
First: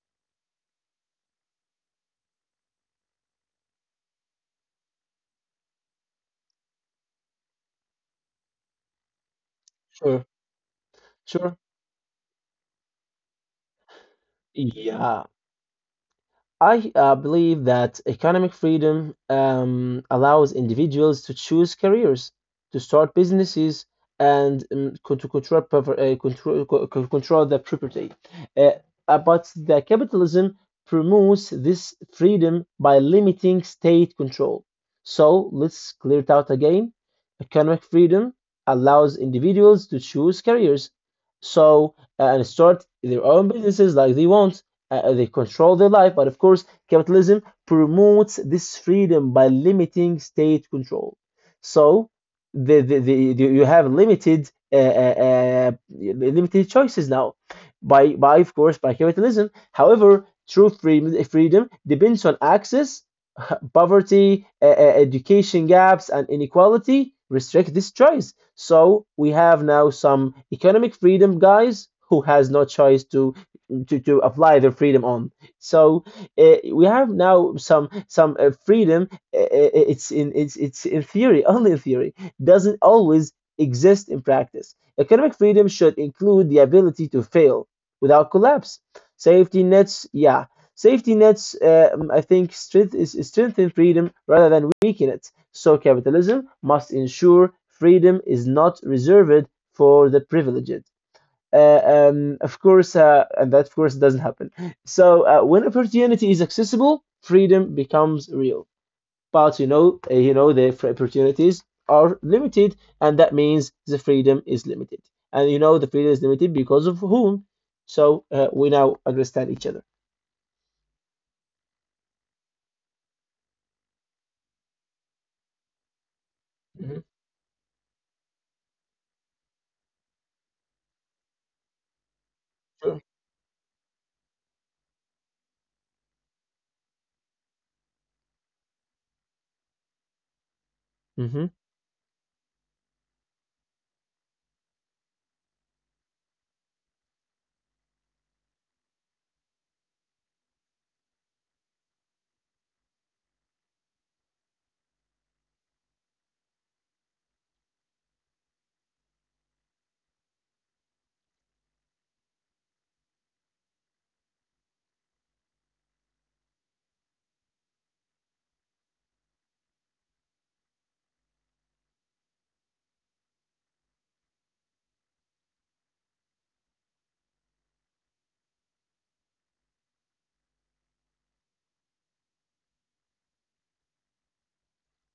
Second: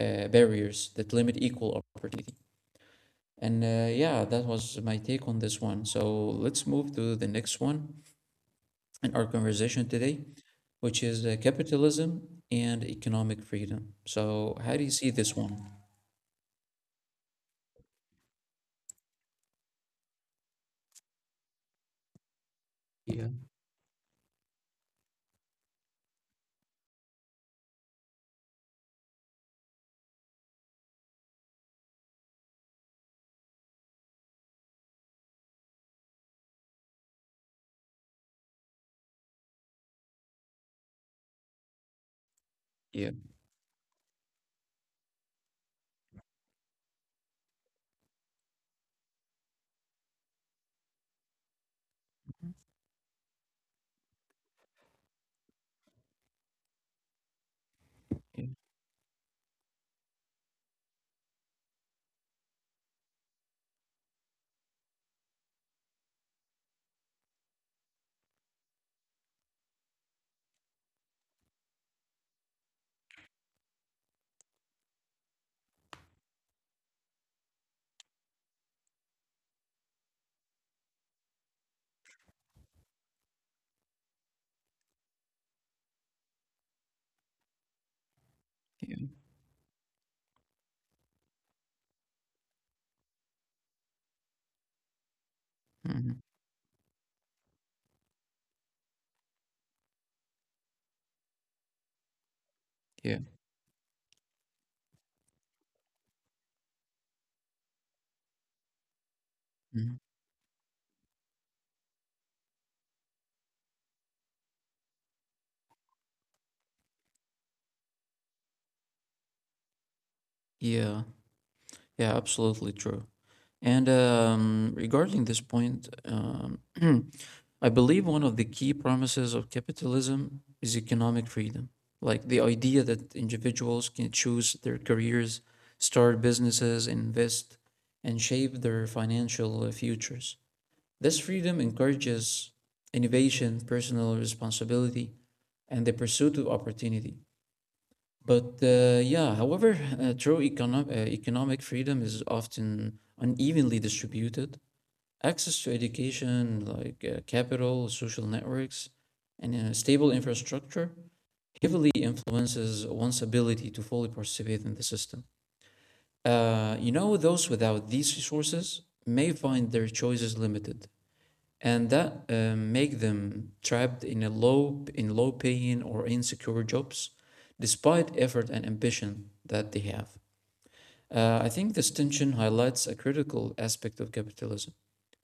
Speaker 1: barriers that limit equal opportunity. And yeah, that was my take on this one. So let's move to the next one in our conversation today,
Speaker 2: sure,
Speaker 1: which is
Speaker 2: sure.
Speaker 1: capitalism and economic freedom. So, how do you see
Speaker 2: Yeah,
Speaker 1: this one?
Speaker 2: I believe that economic freedom allows individuals to choose careers, to start
Speaker 1: Yeah,
Speaker 2: businesses, and to control, proper- control, co- co- control the property. Uh, but the capitalism promotes this freedom by limiting state control. So let's clear it out again. Economic freedom allows individuals to choose careers, and start
Speaker 1: yeah,
Speaker 2: their own businesses like they want. They control their life. But of course, capitalism promotes this freedom by limiting state control. So the you have limited choices now, by
Speaker 1: yeah,
Speaker 2: by of course, by capitalism. However, true freedom depends on access. Poverty, education gaps, and inequality restrict this choice. So we have now some economic freedom guys who has no choice to apply their freedom on. So we have now some freedom. It's in theory, only in theory, doesn't always exist in practice. Economic freedom should include the ability to fail without collapse.
Speaker 1: yeah,
Speaker 2: Safety nets, yeah. Safety nets, I think, strength is strengthen freedom rather than weaken it. So
Speaker 1: mhm,
Speaker 2: capitalism must ensure freedom is not reserved for the privileged. Of course,
Speaker 1: yeah,
Speaker 2: and that of course doesn't happen. So when opportunity is accessible, freedom becomes real. But you
Speaker 1: mhm.
Speaker 2: know, the opportunities are limited, and that means the freedom is limited. And you know, the freedom is limited because of whom? So we now understand each other.
Speaker 1: yeah. Yeah, absolutely true. And regarding this point,
Speaker 2: Mhm.
Speaker 1: I believe one of the key promises of capitalism is economic freedom, like the idea
Speaker 2: Sure.
Speaker 1: that individuals can choose their careers, start businesses, invest, and shape their financial futures. This
Speaker 2: Hmm.
Speaker 1: freedom encourages innovation, personal responsibility, and the pursuit of opportunity. But yeah, however, uh, economic freedom is often unevenly distributed. Access to education, like capital, social networks, and stable infrastructure heavily influences one's ability to fully participate in the system. You know, those without these resources may find their choices limited, and that make them trapped in a low in low paying or insecure jobs despite effort and ambition that they have. I think this tension highlights a critical aspect of capitalism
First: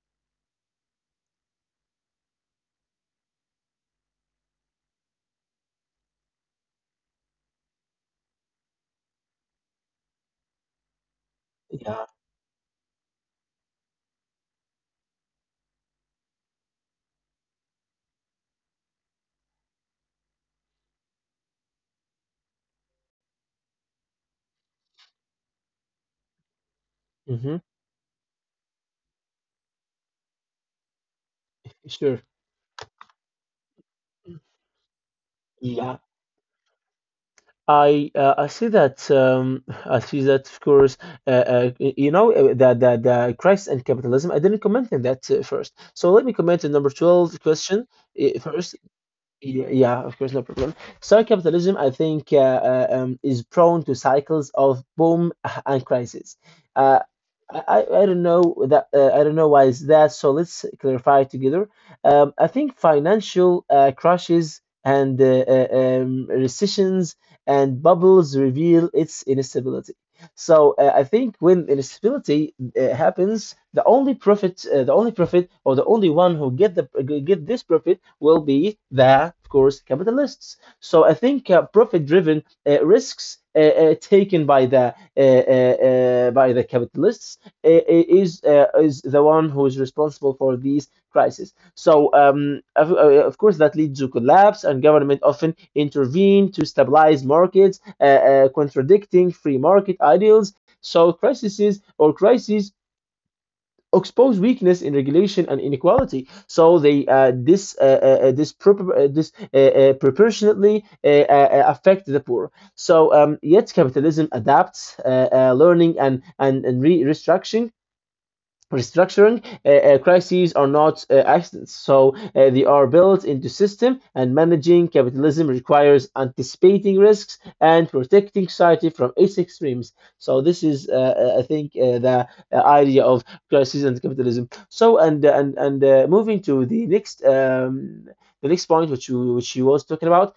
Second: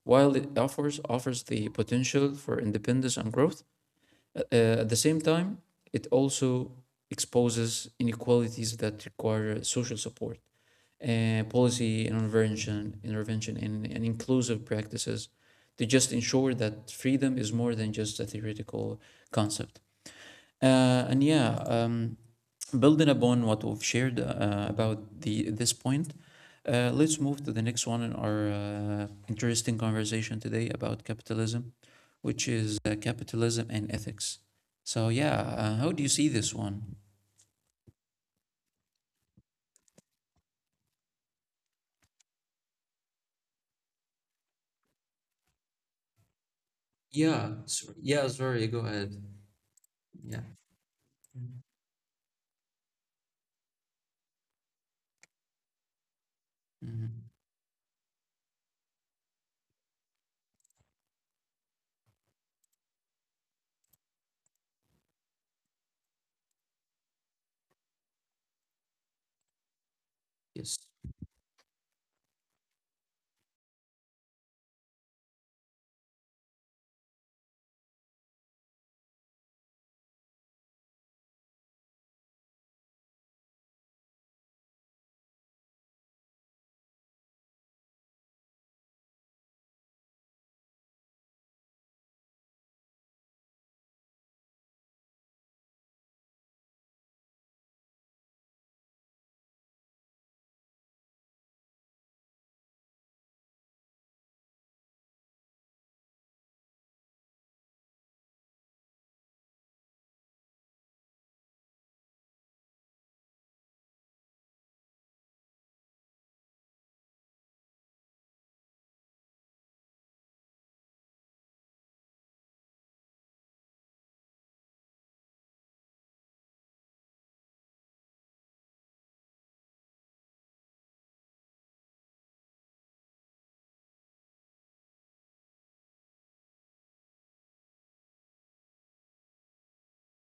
Speaker 1: while it offers the potential for independence and growth at the same time it also exposes inequalities that require social support
Speaker 2: Yeah.
Speaker 1: policy and intervention and inclusive practices to just ensure that freedom is more than just a theoretical concept. Uh, and yeah, um, Building upon what we've shared about the this point, let's move to
Speaker 2: Hmm.
Speaker 1: the next one in our interesting conversation today about capitalism,
Speaker 2: Sure.
Speaker 1: which is capitalism and ethics. So yeah, how
Speaker 2: Yeah.
Speaker 1: do you see this one?
Speaker 2: I see that I see that of course the the crisis and capitalism. I didn't comment on that first, so let me comment on number 12 question
Speaker 1: Yeah, sorry,
Speaker 2: first.
Speaker 1: go ahead.
Speaker 2: Yeah, yeah, of course, no
Speaker 1: Yeah.
Speaker 2: problem. So capitalism, I think, is prone to cycles of boom and crisis. Uh,
Speaker 1: Mhm.
Speaker 2: I don't know that I don't know why is that. So let's clarify together. I think financial crashes and recessions and bubbles reveal its instability. So
Speaker 1: Yes.
Speaker 2: I think when irresponsibility happens, the only profit, or the only one who get the get this profit will be, the, of course, capitalists. So I think profit-driven risks taken by the capitalists is the one who is responsible for these crises. So, of course, that leads to collapse, and government often intervene to stabilize markets, contradicting free market ideals. So, crises expose weakness in regulation and inequality. So, they this dispropor- dis, proportionately affect the poor. So, yet capitalism adapts, learning and restructuring. Crises are not accidents, so they are built into system. And managing capitalism requires anticipating risks and protecting society from its extremes. So this is, I think, the idea of crises and capitalism. So and moving to the next point, which you was talking about,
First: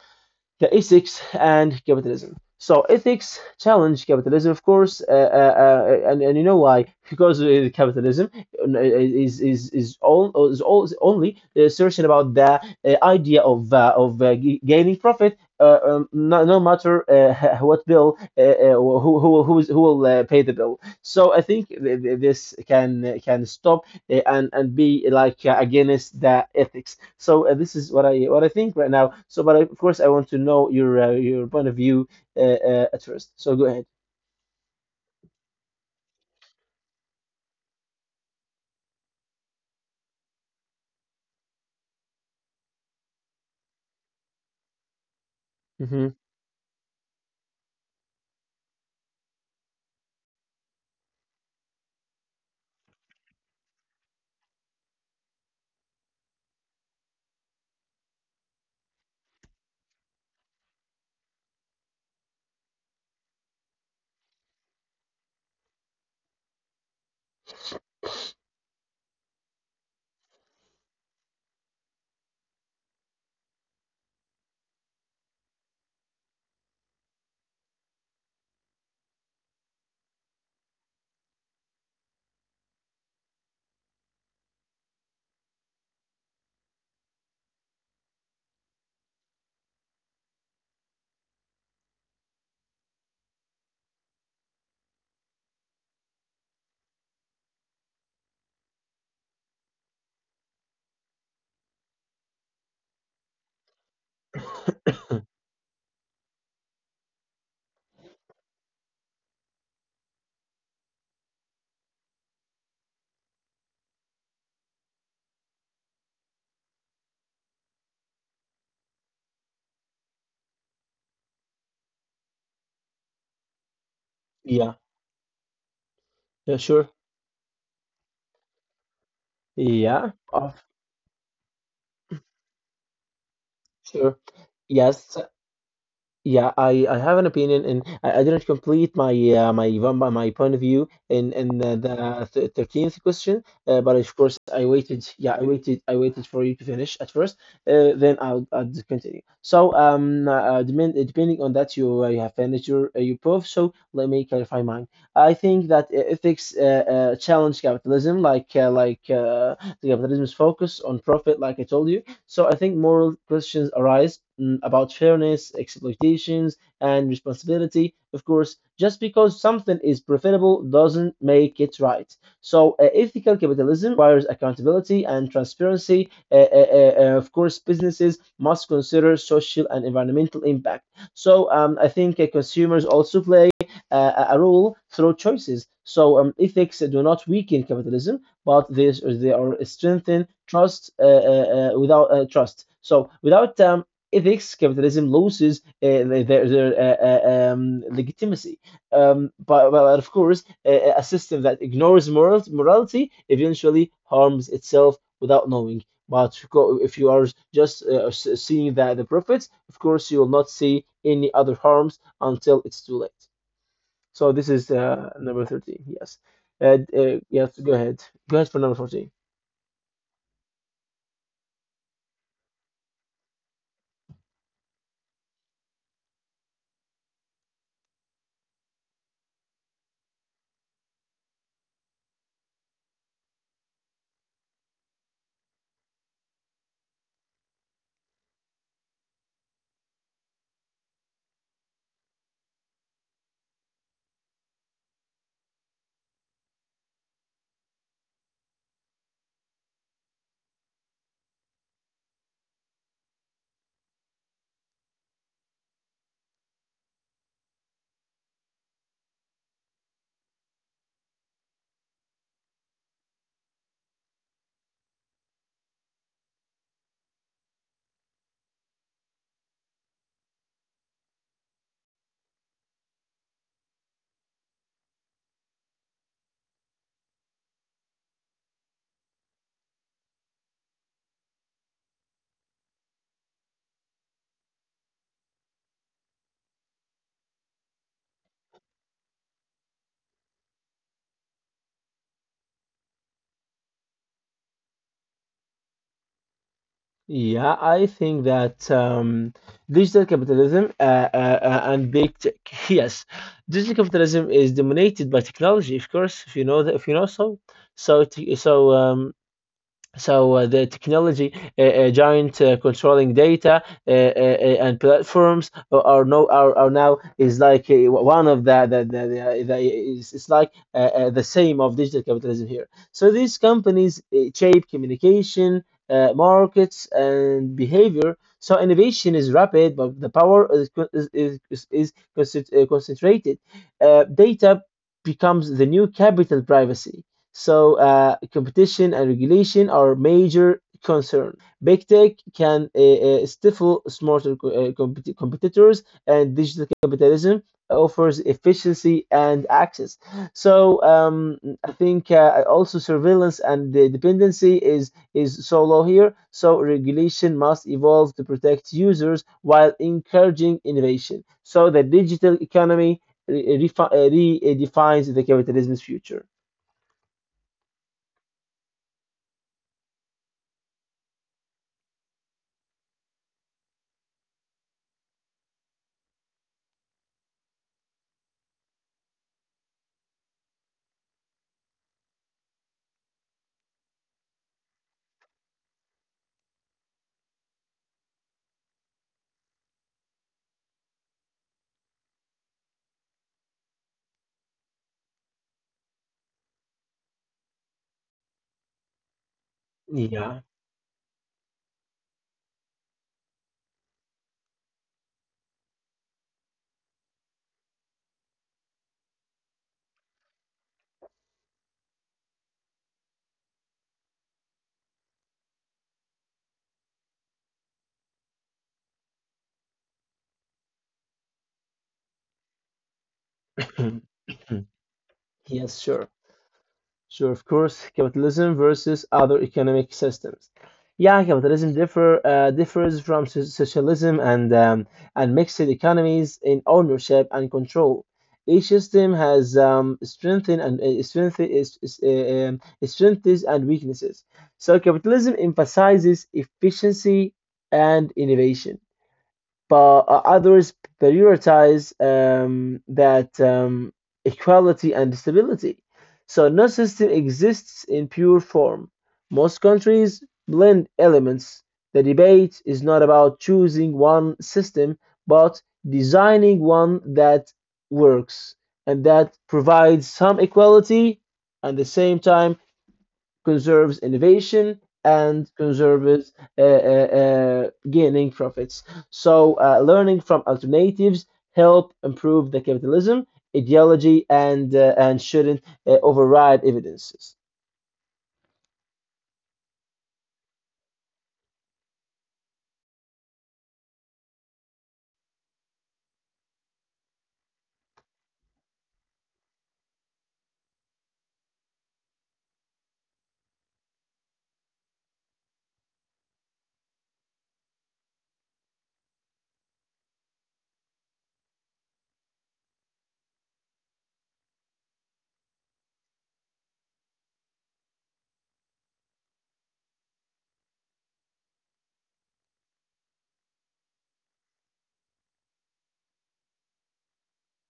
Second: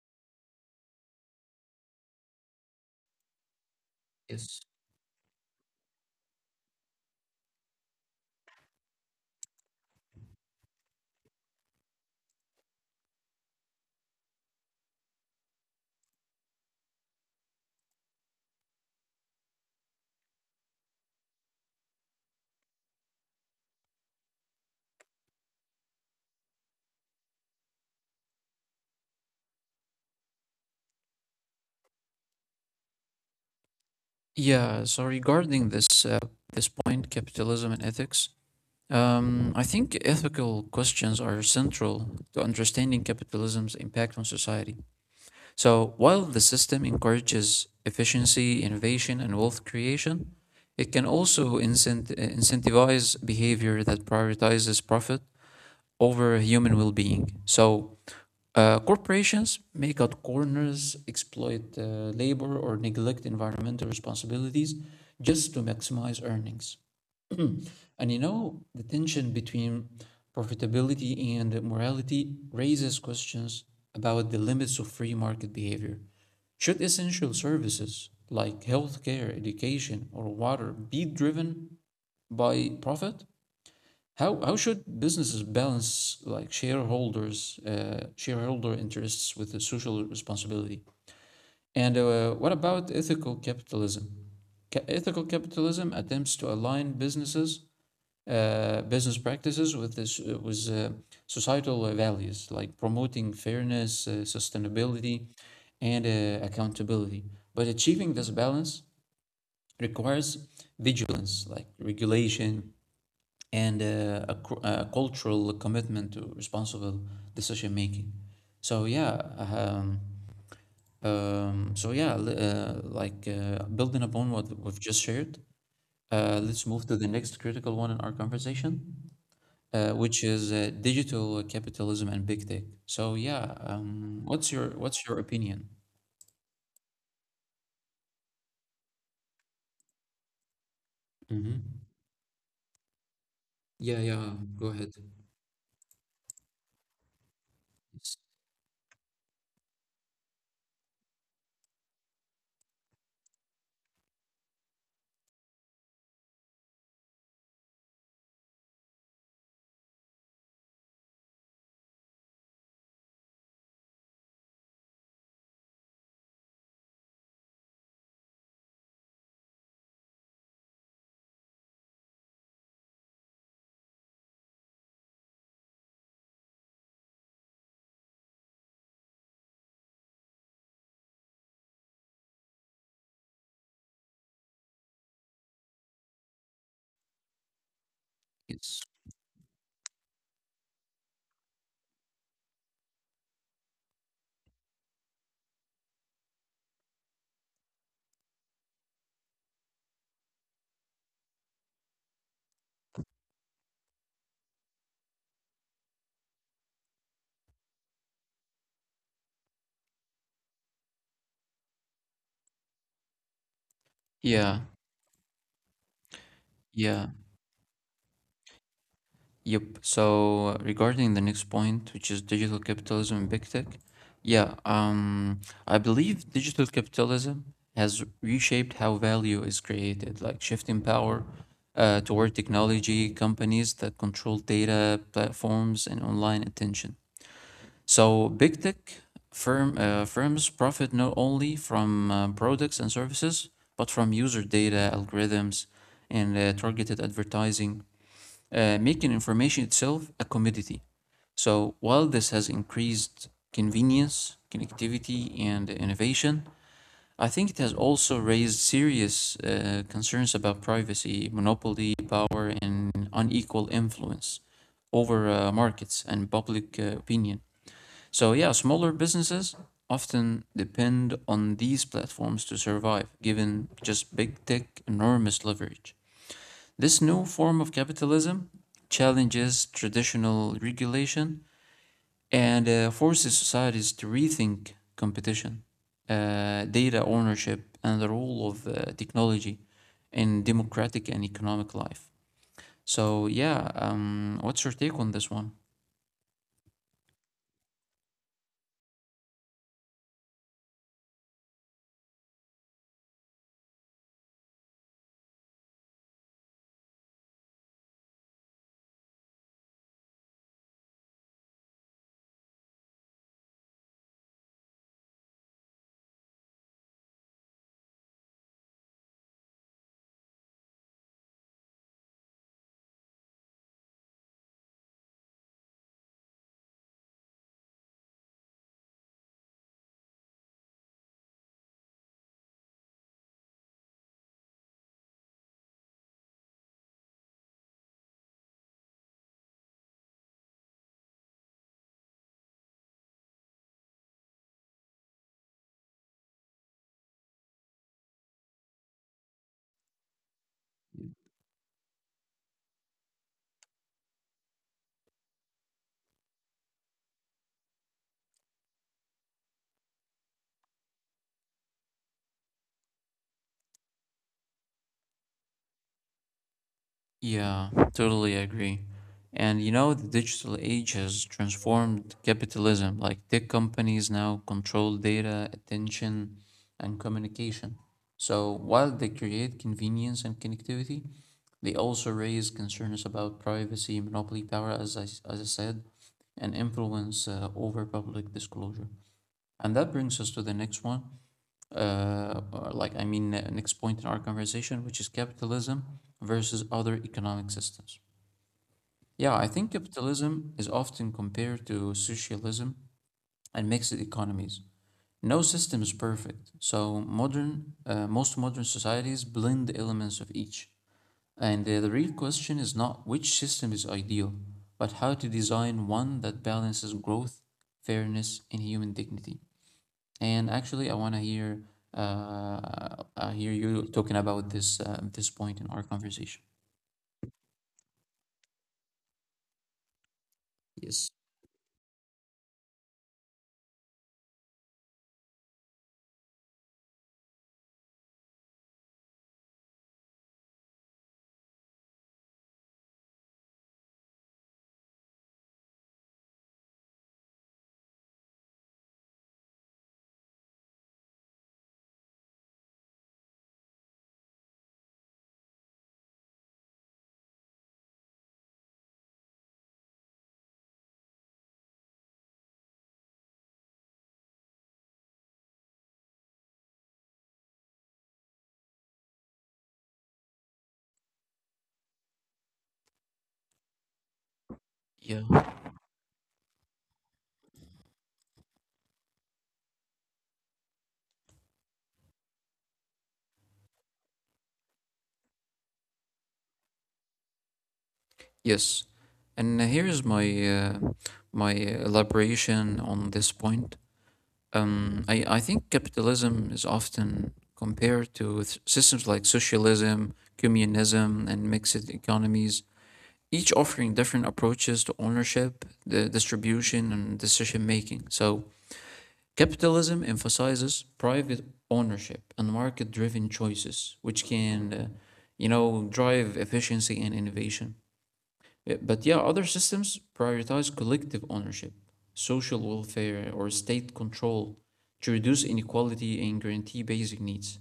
Speaker 2: the ethics and capitalism. So ethics challenge capitalism, of
Speaker 1: Yes.
Speaker 2: course, and you know why? Because capitalism is all is all is only the assertion about the idea of g- gaining profit. No, no matter what bill, who will pay the bill. So I think this can stop eh, and be like against the ethics. So this is what I think right now. So, but I, of course, I want to know your point of view at first. So go ahead.
Speaker 1: Yeah. So regarding this this point, capitalism and ethics, I think ethical questions are central to understanding capitalism's impact on society. So
Speaker 2: Hmm.
Speaker 1: while the system encourages efficiency, innovation, and wealth creation, it can also incentivize behavior that prioritizes profit over human well-being. So corporations make out corners, exploit labor, or neglect environmental responsibilities just to maximize earnings. And you know, the tension between profitability and morality raises questions about the limits of free market behavior. Should essential services like healthcare, education, or water be driven by profit? How should businesses balance like shareholder interests with the social responsibility? And what about ethical capitalism? Ethical capitalism attempts to align business practices with this with societal values like promoting fairness, sustainability, and accountability. But achieving this balance requires vigilance, like regulation, and a cultural commitment to responsible decision making. So yeah, so yeah, li- like Building upon what
Speaker 2: Yeah.
Speaker 1: we've just shared,
Speaker 2: Yeah.
Speaker 1: let's
Speaker 2: Sure.
Speaker 1: move to the next critical one in our conversation,
Speaker 2: Yeah.
Speaker 1: which
Speaker 2: Oh,
Speaker 1: is digital capitalism and big tech. So yeah,
Speaker 2: sure. Yes.
Speaker 1: what's your opinion?
Speaker 2: Yeah, I have an opinion, and I didn't complete my point of view in
Speaker 1: Mm-hmm.
Speaker 2: 13th question, but
Speaker 1: Yeah,
Speaker 2: of course
Speaker 1: yeah.
Speaker 2: I
Speaker 1: Go ahead.
Speaker 2: waited. Yeah, I waited. I waited for you to finish at first. Then
Speaker 1: Yes.
Speaker 2: I'll continue. So depending on that, you have finished your proof. So let me clarify mine. I think that ethics challenge capitalism, like the capitalism's focus on profit, like I told you. So I think moral questions arise mm, about fairness, expectations, and responsibility. Of course, just because something is profitable doesn't make it right. So ethical capitalism requires accountability and transparency. Of course, businesses must consider social and environmental impact. So I think consumers also play a role through choices. So ethics do not weaken capitalism but they
Speaker 1: yes.
Speaker 2: they are strengthened trust, without trust. So without ethics, capitalism loses their legitimacy. But of course, a system that ignores morality eventually harms itself without knowing. But if you are just seeing that the profits, of course, you will not see any other harms until it's too late. So this is
Speaker 1: Yeah.
Speaker 2: number 13. Yes.
Speaker 1: Yeah.
Speaker 2: Yes, go ahead. Go ahead for number 14.
Speaker 1: Yep. So regarding the next point, which is digital capitalism and big tech, yeah, I believe digital capitalism has reshaped how value is created, like shifting power toward technology companies that control data, platforms, and online attention. So big tech firms profit not only from products and services, but from user data, algorithms, and targeted advertising making information itself a commodity. So while this has increased convenience, connectivity, and innovation, I think it has also raised serious concerns about privacy, monopoly, power, and unequal influence over markets and public opinion. So, yeah, smaller businesses often depend on these platforms to survive, given just big tech enormous leverage. This new form of capitalism challenges traditional regulation and forces societies to rethink competition, data ownership, and the role of technology in democratic and economic life. So, yeah, what's your take on this one?
Speaker 2: Yeah, I think that digital capitalism and big tech. Yes, digital capitalism is dominated by technology, of course. If you know that, if you know so, so t- so um, the technology giant controlling data and platforms are no are, are now is like one of the it's like the same of digital capitalism here. So these companies shape communication, markets and behavior. So innovation is rapid but the power is concentrated. Data becomes the new capital privacy. So competition and regulation are major concern. Big tech can stifle smarter competitors, and digital capitalism offers efficiency and access. So I think also surveillance and the dependency is so low here. So regulation must evolve to protect users while encouraging innovation. So the digital economy redefines the capitalism's future.
Speaker 1: Yeah, totally agree. And you know, the digital age has transformed capitalism. Like tech companies now control data, attention, and communication. So while they create convenience and connectivity, they also raise concerns about privacy, monopoly power, as I said, and influence over public disclosure. And that brings us to the next one or, I mean, next point in our conversation, which is capitalism versus other economic systems. Yeah, I think
Speaker 2: Yeah.
Speaker 1: capitalism is often compared to socialism and mixed economies. No system is perfect, so most modern societies blend the elements of each. And the real question is not which system is ideal, but how to design one that balances growth, fairness, and human dignity. And actually, I want to hear I hear you talking about this this point
Speaker 2: Yes,
Speaker 1: in our
Speaker 2: sure.
Speaker 1: conversation.
Speaker 2: Sure, of course, capitalism versus other economic systems. Yeah,
Speaker 1: Yes.
Speaker 2: capitalism differs from so- socialism and mixed economies in ownership and control. Each system has strengthen and strength is, strengths and weaknesses. So capitalism emphasizes efficiency and innovation but others prioritize that equality and stability. So no system exists in pure form. Most countries blend elements. The debate is not about choosing one system, but designing one that works and that provides some equality and at the same time conserves innovation, and
Speaker 1: Yeah.
Speaker 2: conserves gaining profits. So, learning from alternatives help improve the capitalism ideology and shouldn't override evidences.
Speaker 1: Yes. And here is my my elaboration on this point. I think capitalism is often compared to systems like socialism, communism, and mixed economies, each offering different approaches to ownership, the distribution, and decision making. So capitalism emphasizes private ownership and market-driven choices, which can, you know, drive efficiency and innovation. But yeah, other systems prioritize collective ownership, social welfare, or state control to reduce inequality and guarantee basic needs.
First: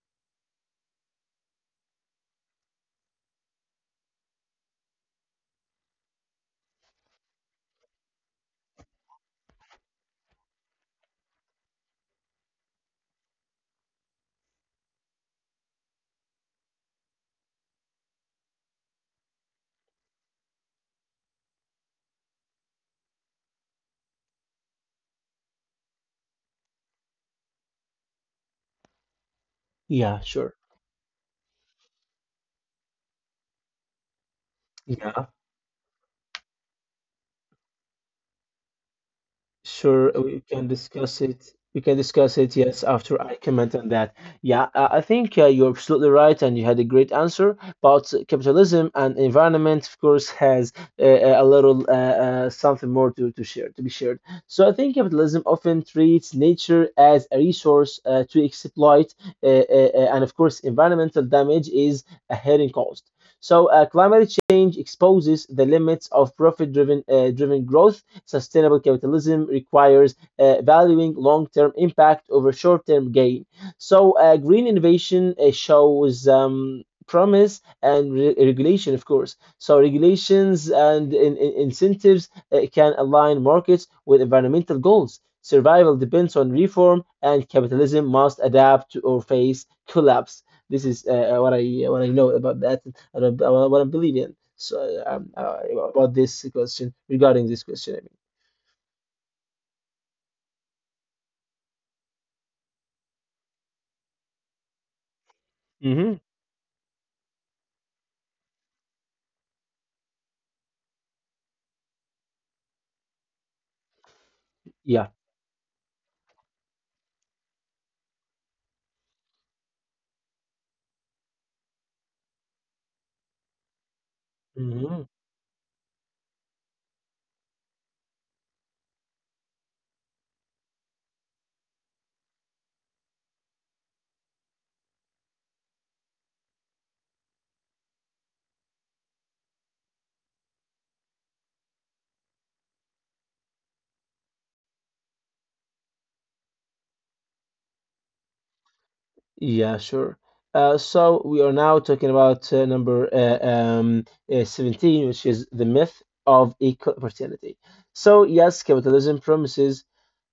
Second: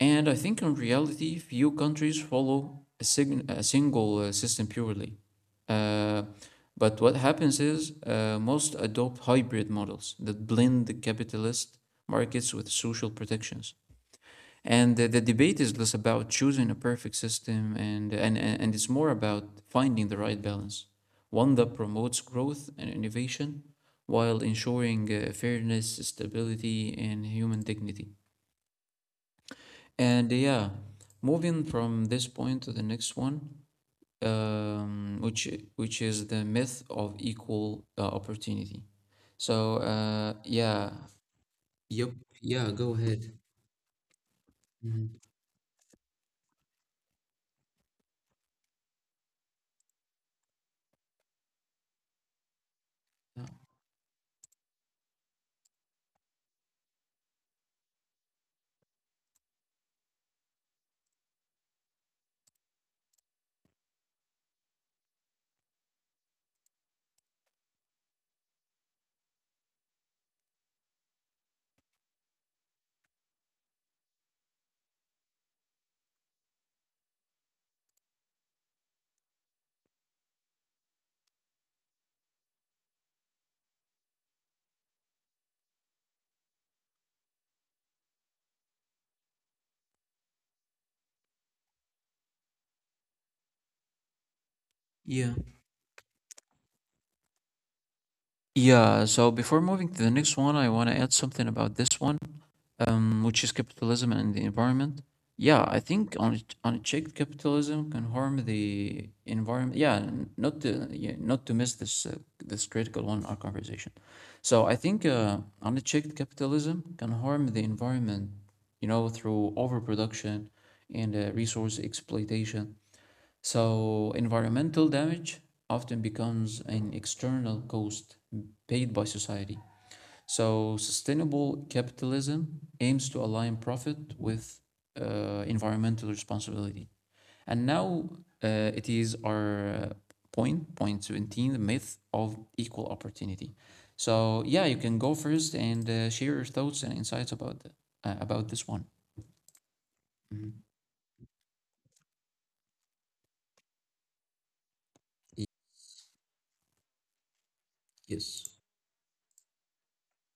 Speaker 1: And I think in reality, few countries follow a single system purely. Uh, but what happens is most adopt hybrid models that blend the capitalist markets with social protections. And the debate is less about choosing a perfect system and it's more about finding the right balance, one that promotes growth and innovation while ensuring fairness, stability, and human dignity.
Speaker 2: Yeah,
Speaker 1: And
Speaker 2: sure.
Speaker 1: yeah, moving from this point to the next one, um,
Speaker 2: Yeah,
Speaker 1: which which is the myth of equal opportunity. So
Speaker 2: sure, we can
Speaker 1: yeah,
Speaker 2: discuss it. We can
Speaker 1: yep,
Speaker 2: discuss it,
Speaker 1: yeah,
Speaker 2: yes,
Speaker 1: go
Speaker 2: after
Speaker 1: ahead.
Speaker 2: I comment on that. Yeah, I
Speaker 1: Mhm.
Speaker 2: think you're absolutely right, and you had a great answer. But capitalism and environment, of course, has uh, a little something more
Speaker 1: Yeah.
Speaker 2: to share, to be shared. So I think capitalism often treats nature as a resource to exploit, and of course, environmental damage is a hidden cost. So climate change exposes the limits of profit-driven driven growth. Sustainable capitalism requires valuing long term impact over short term gain. So, green innovation shows promise and regulation, of course. So, regulations and incentives can align markets with environmental goals. Survival depends on reform, and capitalism must adapt to or face collapse. This is what I know about that and what I believe in. So
Speaker 1: Yeah.
Speaker 2: um, uh, about this question, regarding this question.
Speaker 1: Yeah, so before moving to the next one, I want to add something about this one, which is capitalism and the environment. Yeah, I think
Speaker 2: Hmm.
Speaker 1: on unchecked capitalism can harm the environment. Yeah, not to yeah, not to miss this this critical one in our conversation. So I think
Speaker 2: Yeah.
Speaker 1: unchecked capitalism can harm the environment, you know, through overproduction and resource exploitation. So environmental
Speaker 2: Hmm.
Speaker 1: damage often becomes an external cost paid by society so sustainable capitalism aims to align profit with environmental responsibility. And now it is our point, point 17, the myth of equal opportunity. So yeah, you can go first and share your thoughts and insights about the, about this one.
Speaker 2: Yeah, sure.
Speaker 1: Mhm.
Speaker 2: So we are now talking about number 17, which is the myth of equal opportunity. So,
Speaker 1: Yes.
Speaker 2: yes, capitalism promises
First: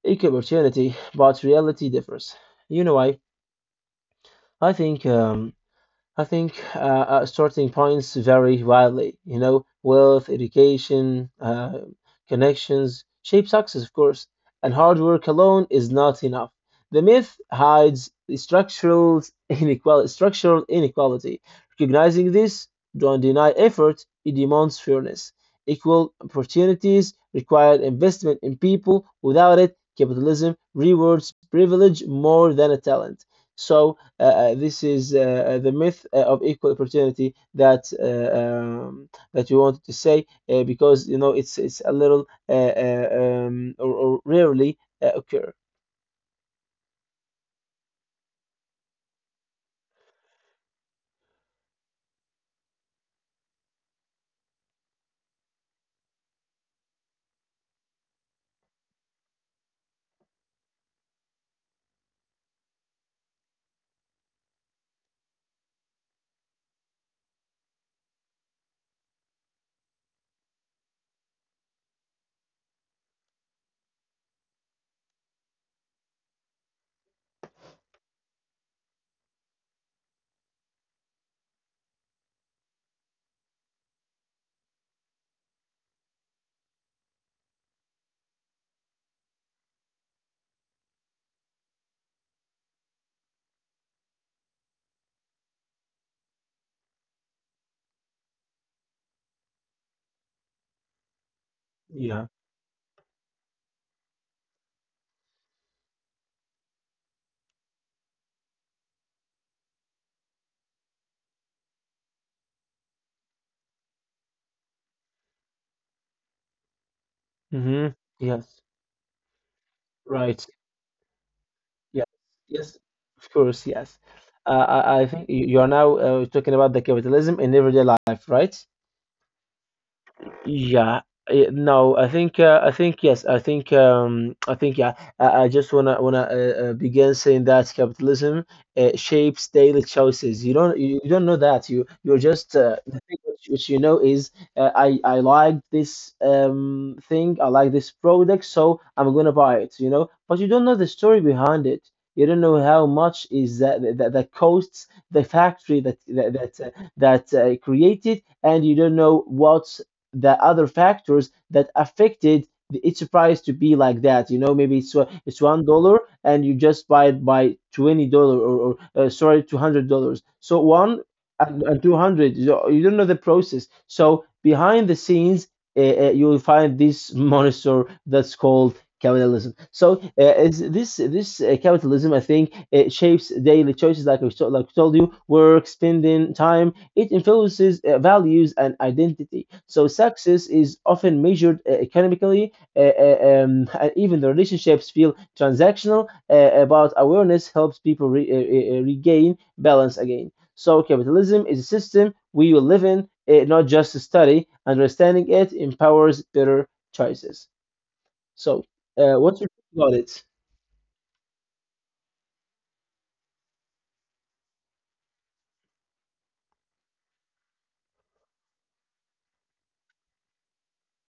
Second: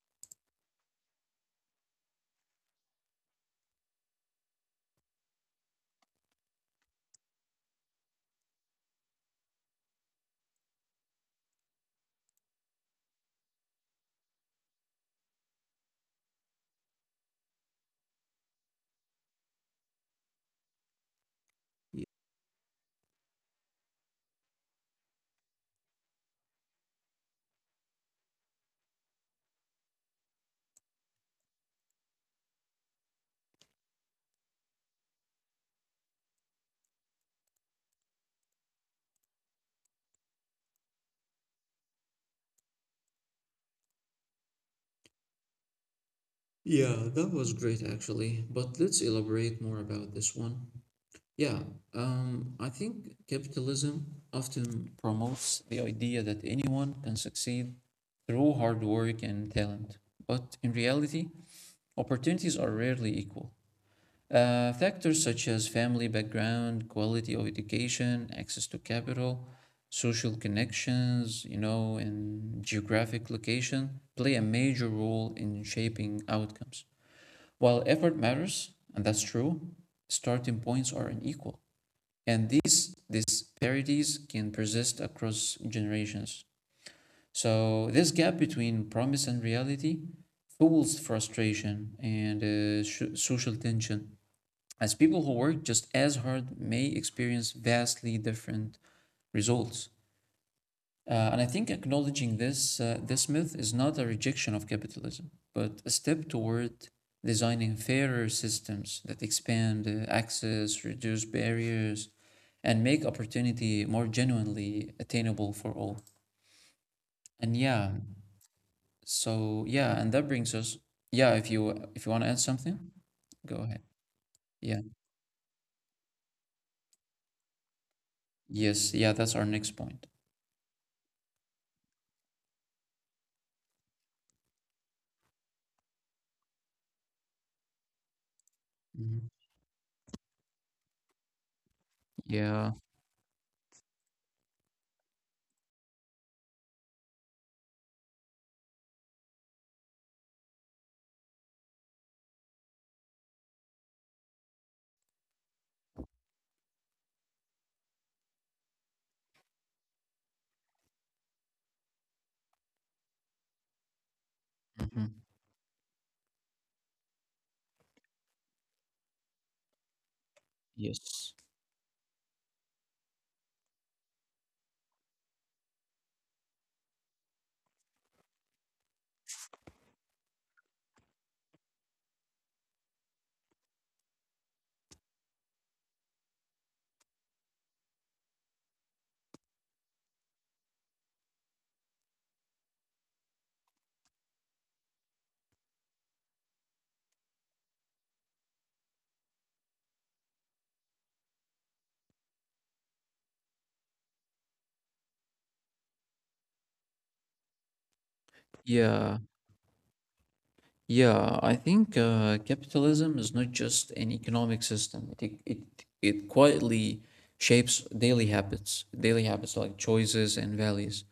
Speaker 2: equal opportunity, but reality differs. You know why? I think um, I think starting points vary widely. You know, wealth, education, connections shape success, of course, and hard work alone is not enough. The myth hides the structural inequality. Structural inequality. Recognizing this, don't deny effort. It demands fairness. Equal opportunities require investment in people. Without it, capitalism rewards privilege more than a talent. So this is the myth of equal opportunity that um, that we wanted to say, because you know it's a little or rarely occur.
Speaker 1: Yeah, that was great actually, but let's elaborate more about this one. Yeah, I think capitalism often promotes the idea that anyone can succeed through hard work and talent. But in reality, opportunities are rarely equal. Factors such as family background, quality of education, access to capital, social connections, you know, and geographic location play a major role in shaping outcomes. While effort matters, and that's true, starting points are unequal and these disparities can persist across generations. So this gap between promise and reality fuels frustration and social tension, as people who work just as hard may experience vastly different results. And I think
Speaker 2: Yeah.
Speaker 1: acknowledging this myth is not a rejection of capitalism, but a step toward designing fairer systems that expand access, reduce barriers, and make opportunity more genuinely attainable for all. And yeah,
Speaker 2: Mm-hmm. Yes.
Speaker 1: so yeah, and that
Speaker 2: Right.
Speaker 1: brings us, yeah, if
Speaker 2: Yeah.
Speaker 1: you want to add something,
Speaker 2: Yes. Of
Speaker 1: go
Speaker 2: course.
Speaker 1: ahead.
Speaker 2: Yes.
Speaker 1: Yeah.
Speaker 2: I think you are now talking about the capitalism in everyday life, right?
Speaker 1: Yes, yeah, that's our next point.
Speaker 2: Yeah. Eh, no, I think yes. I think yeah. I just wanna begin saying that capitalism
Speaker 1: Mhm.
Speaker 2: shapes daily choices. You don't you, you don't know that. You you're just
Speaker 1: Yeah.
Speaker 2: the thing which you know is I like this thing. I like this product, so I'm gonna buy it. You know, but you don't know the story behind it. You don't know how much is that costs the factory that created, and you don't know what the other factors that affected the, its price to be like that. You know, maybe
Speaker 1: mhm.
Speaker 2: it's $1 and you just buy it by $20 or sorry, $200. So one
Speaker 1: Yes.
Speaker 2: and 200. You don't know the process. So behind the scenes, you will find this monster that's called capitalism. So is this this capitalism, I think, it shapes daily choices, like I told you, work, spending time. It influences values and identity. So success is often measured economically, and even the relationships feel transactional. About awareness helps people regain balance again. So capitalism is a system we will live in, not just to study. Understanding it empowers better choices. So,
Speaker 1: Yeah.
Speaker 2: what's your take about it?
Speaker 1: Yeah, I think capitalism is not just an economic system. It quietly shapes daily habits like choices and values.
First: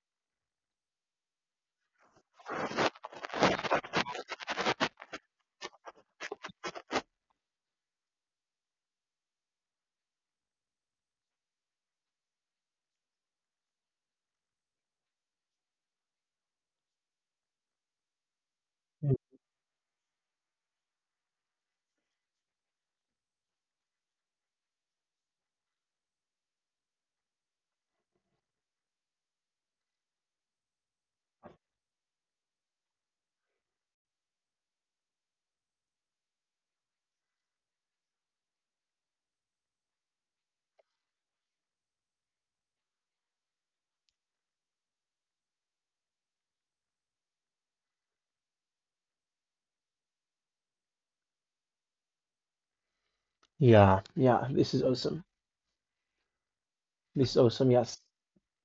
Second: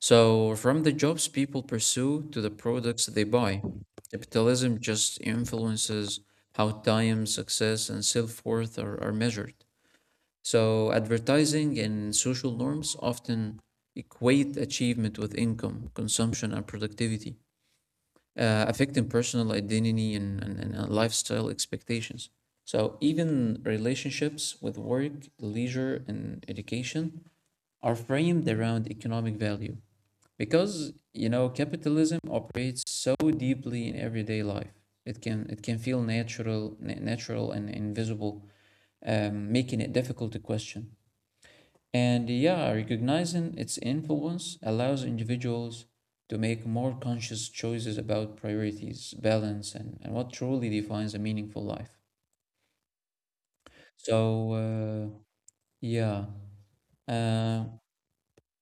Speaker 1: So from the jobs people pursue to the products they buy, capitalism just influences how time, success, and self-worth are measured. So advertising and social norms often equate achievement with income, consumption, and productivity, affecting personal identity and lifestyle expectations. So even relationships with work, leisure, and education are framed around economic value because capitalism operates so deeply in everyday life. It can feel natural, natural and invisible, making it difficult to question. And yeah, recognizing its influence allows individuals to make more conscious choices about priorities, balance, and what truly defines a meaningful life.
Speaker 2: Yeah, yeah,
Speaker 1: So,
Speaker 2: this is awesome.
Speaker 1: yeah.
Speaker 2: This is
Speaker 1: Uh,
Speaker 2: awesome. Yes.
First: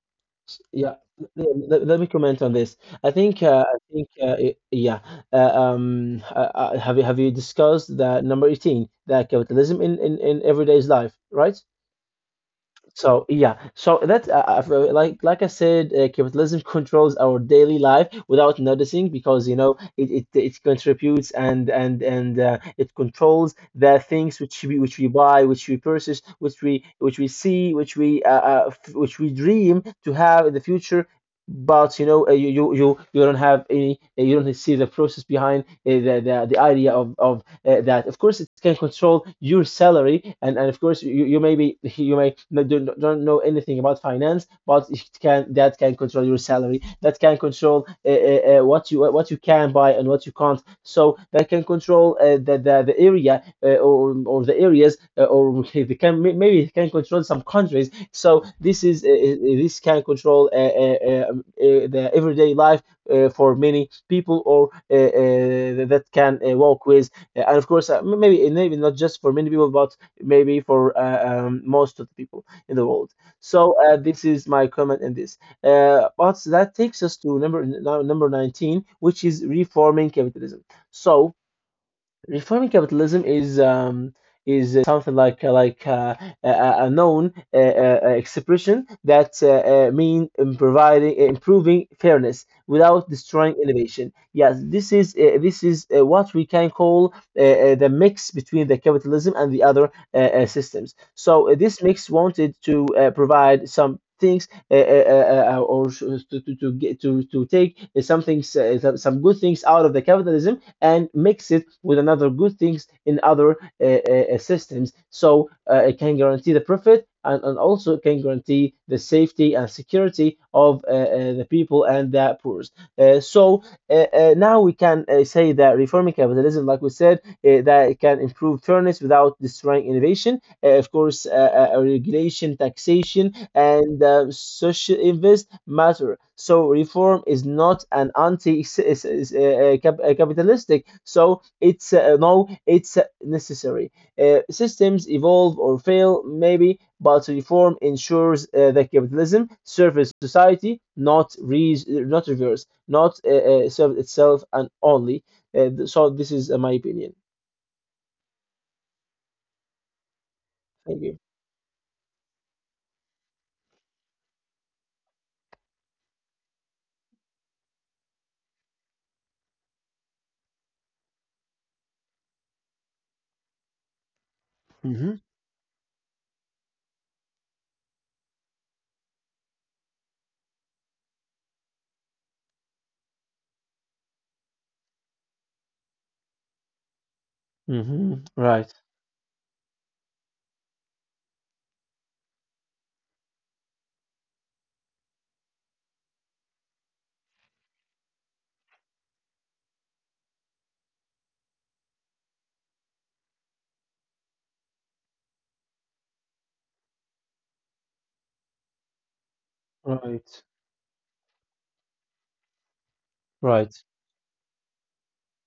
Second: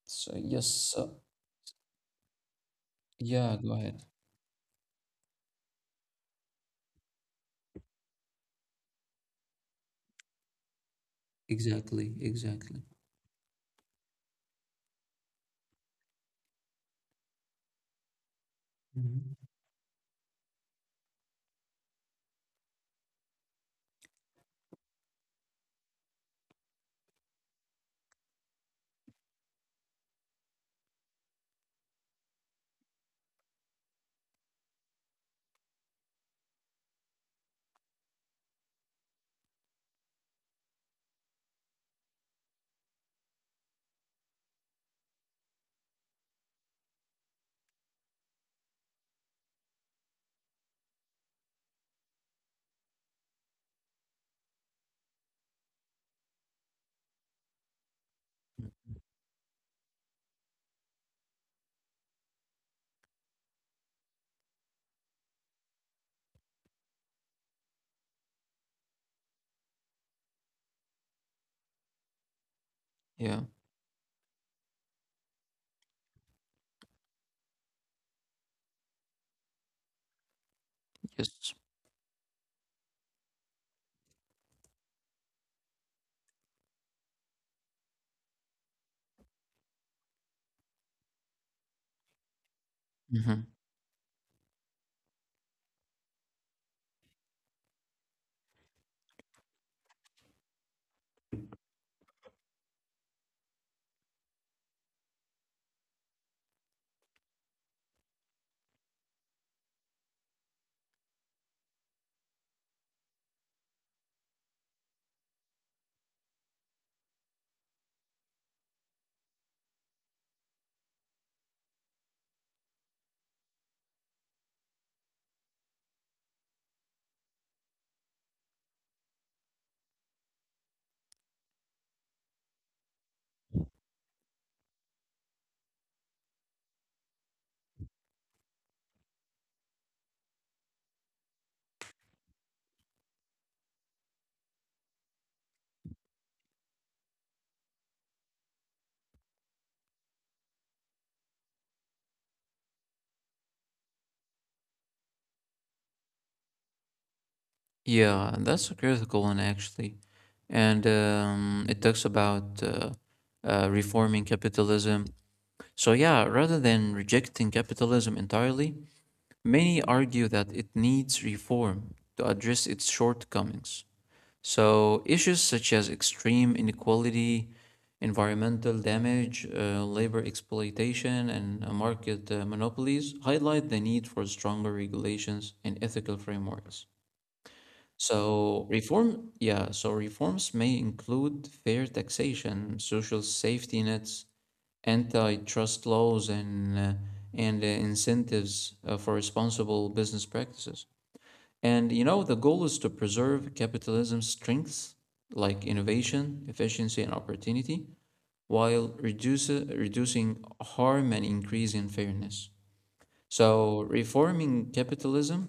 Speaker 2: Yeah,
Speaker 1: yes.
Speaker 2: me comment on this. I think,
Speaker 1: Yeah, go
Speaker 2: I
Speaker 1: ahead.
Speaker 2: think, I- yeah. Uh, have you discussed the number 18, the capitalism in everyday's life, right?
Speaker 1: Exactly. Exactly.
Speaker 2: So yeah, so that's like I said, capitalism controls our daily life without noticing
Speaker 1: Mhm.
Speaker 2: because you know it contributes and it controls the things which we buy, which we purchase, which we see, which we which we dream to have in the future. But you know you don't have any you don't see the process behind the idea of of that of course it can control your salary and of course you may be you may not, don't know anything about finance but it can that can control your salary that can control what you can buy and what you can't so that can control the area or or the areas or they can maybe it can control some countries so this can control the everyday life for many people or that can walk with and of course, maybe not just for many people, but maybe for most of the people in the world.
Speaker 1: Yeah.
Speaker 2: So this is my comment in this. But that takes us to number 19, which is reforming capitalism. So
Speaker 1: Yes.
Speaker 2: reforming capitalism is something like a known expression that mean in providing improving fairness without
Speaker 1: Hmm.
Speaker 2: destroying innovation. Yes, this is what we can call the mix between the capitalism and the other systems. So this mix wanted to provide some. Things or get, to take some things, some good things out of the capitalism and mix it with another good things in other systems. So it can guarantee the profit and also can guarantee the safety and security of the people and the poor. Uh, so Now we can say that reforming capitalism, like we said, that it can improve fairness without destroying innovation. Of course, regulation, taxation, and social events matter. So reform is not an anti is, cap- capitalistic. So it's no, it's necessary. Systems evolve or fail, maybe, but reform ensures that capitalism serves society, not reverse, not serve itself and only. So this is my opinion.
Speaker 1: Yeah, and that's a critical one, actually. And
Speaker 2: Thank you.
Speaker 1: it talks about reforming capitalism. So, yeah, rather than rejecting capitalism entirely, many argue that it needs reform to address its shortcomings. So,
Speaker 2: Mm-hmm.
Speaker 1: issues such as extreme inequality, environmental damage, labor exploitation, and market monopolies highlight the need for stronger regulations and ethical frameworks.
Speaker 2: Mm-hmm.
Speaker 1: So
Speaker 2: Right.
Speaker 1: reform, yeah, so reforms may include fair taxation, social safety nets, antitrust laws and incentives for responsible business practices. And you know, the goal is to preserve capitalism's strengths like innovation, efficiency, and opportunity, while reducing
Speaker 2: Right.
Speaker 1: harm and increasing fairness.
Speaker 2: Right.
Speaker 1: So, reforming capitalism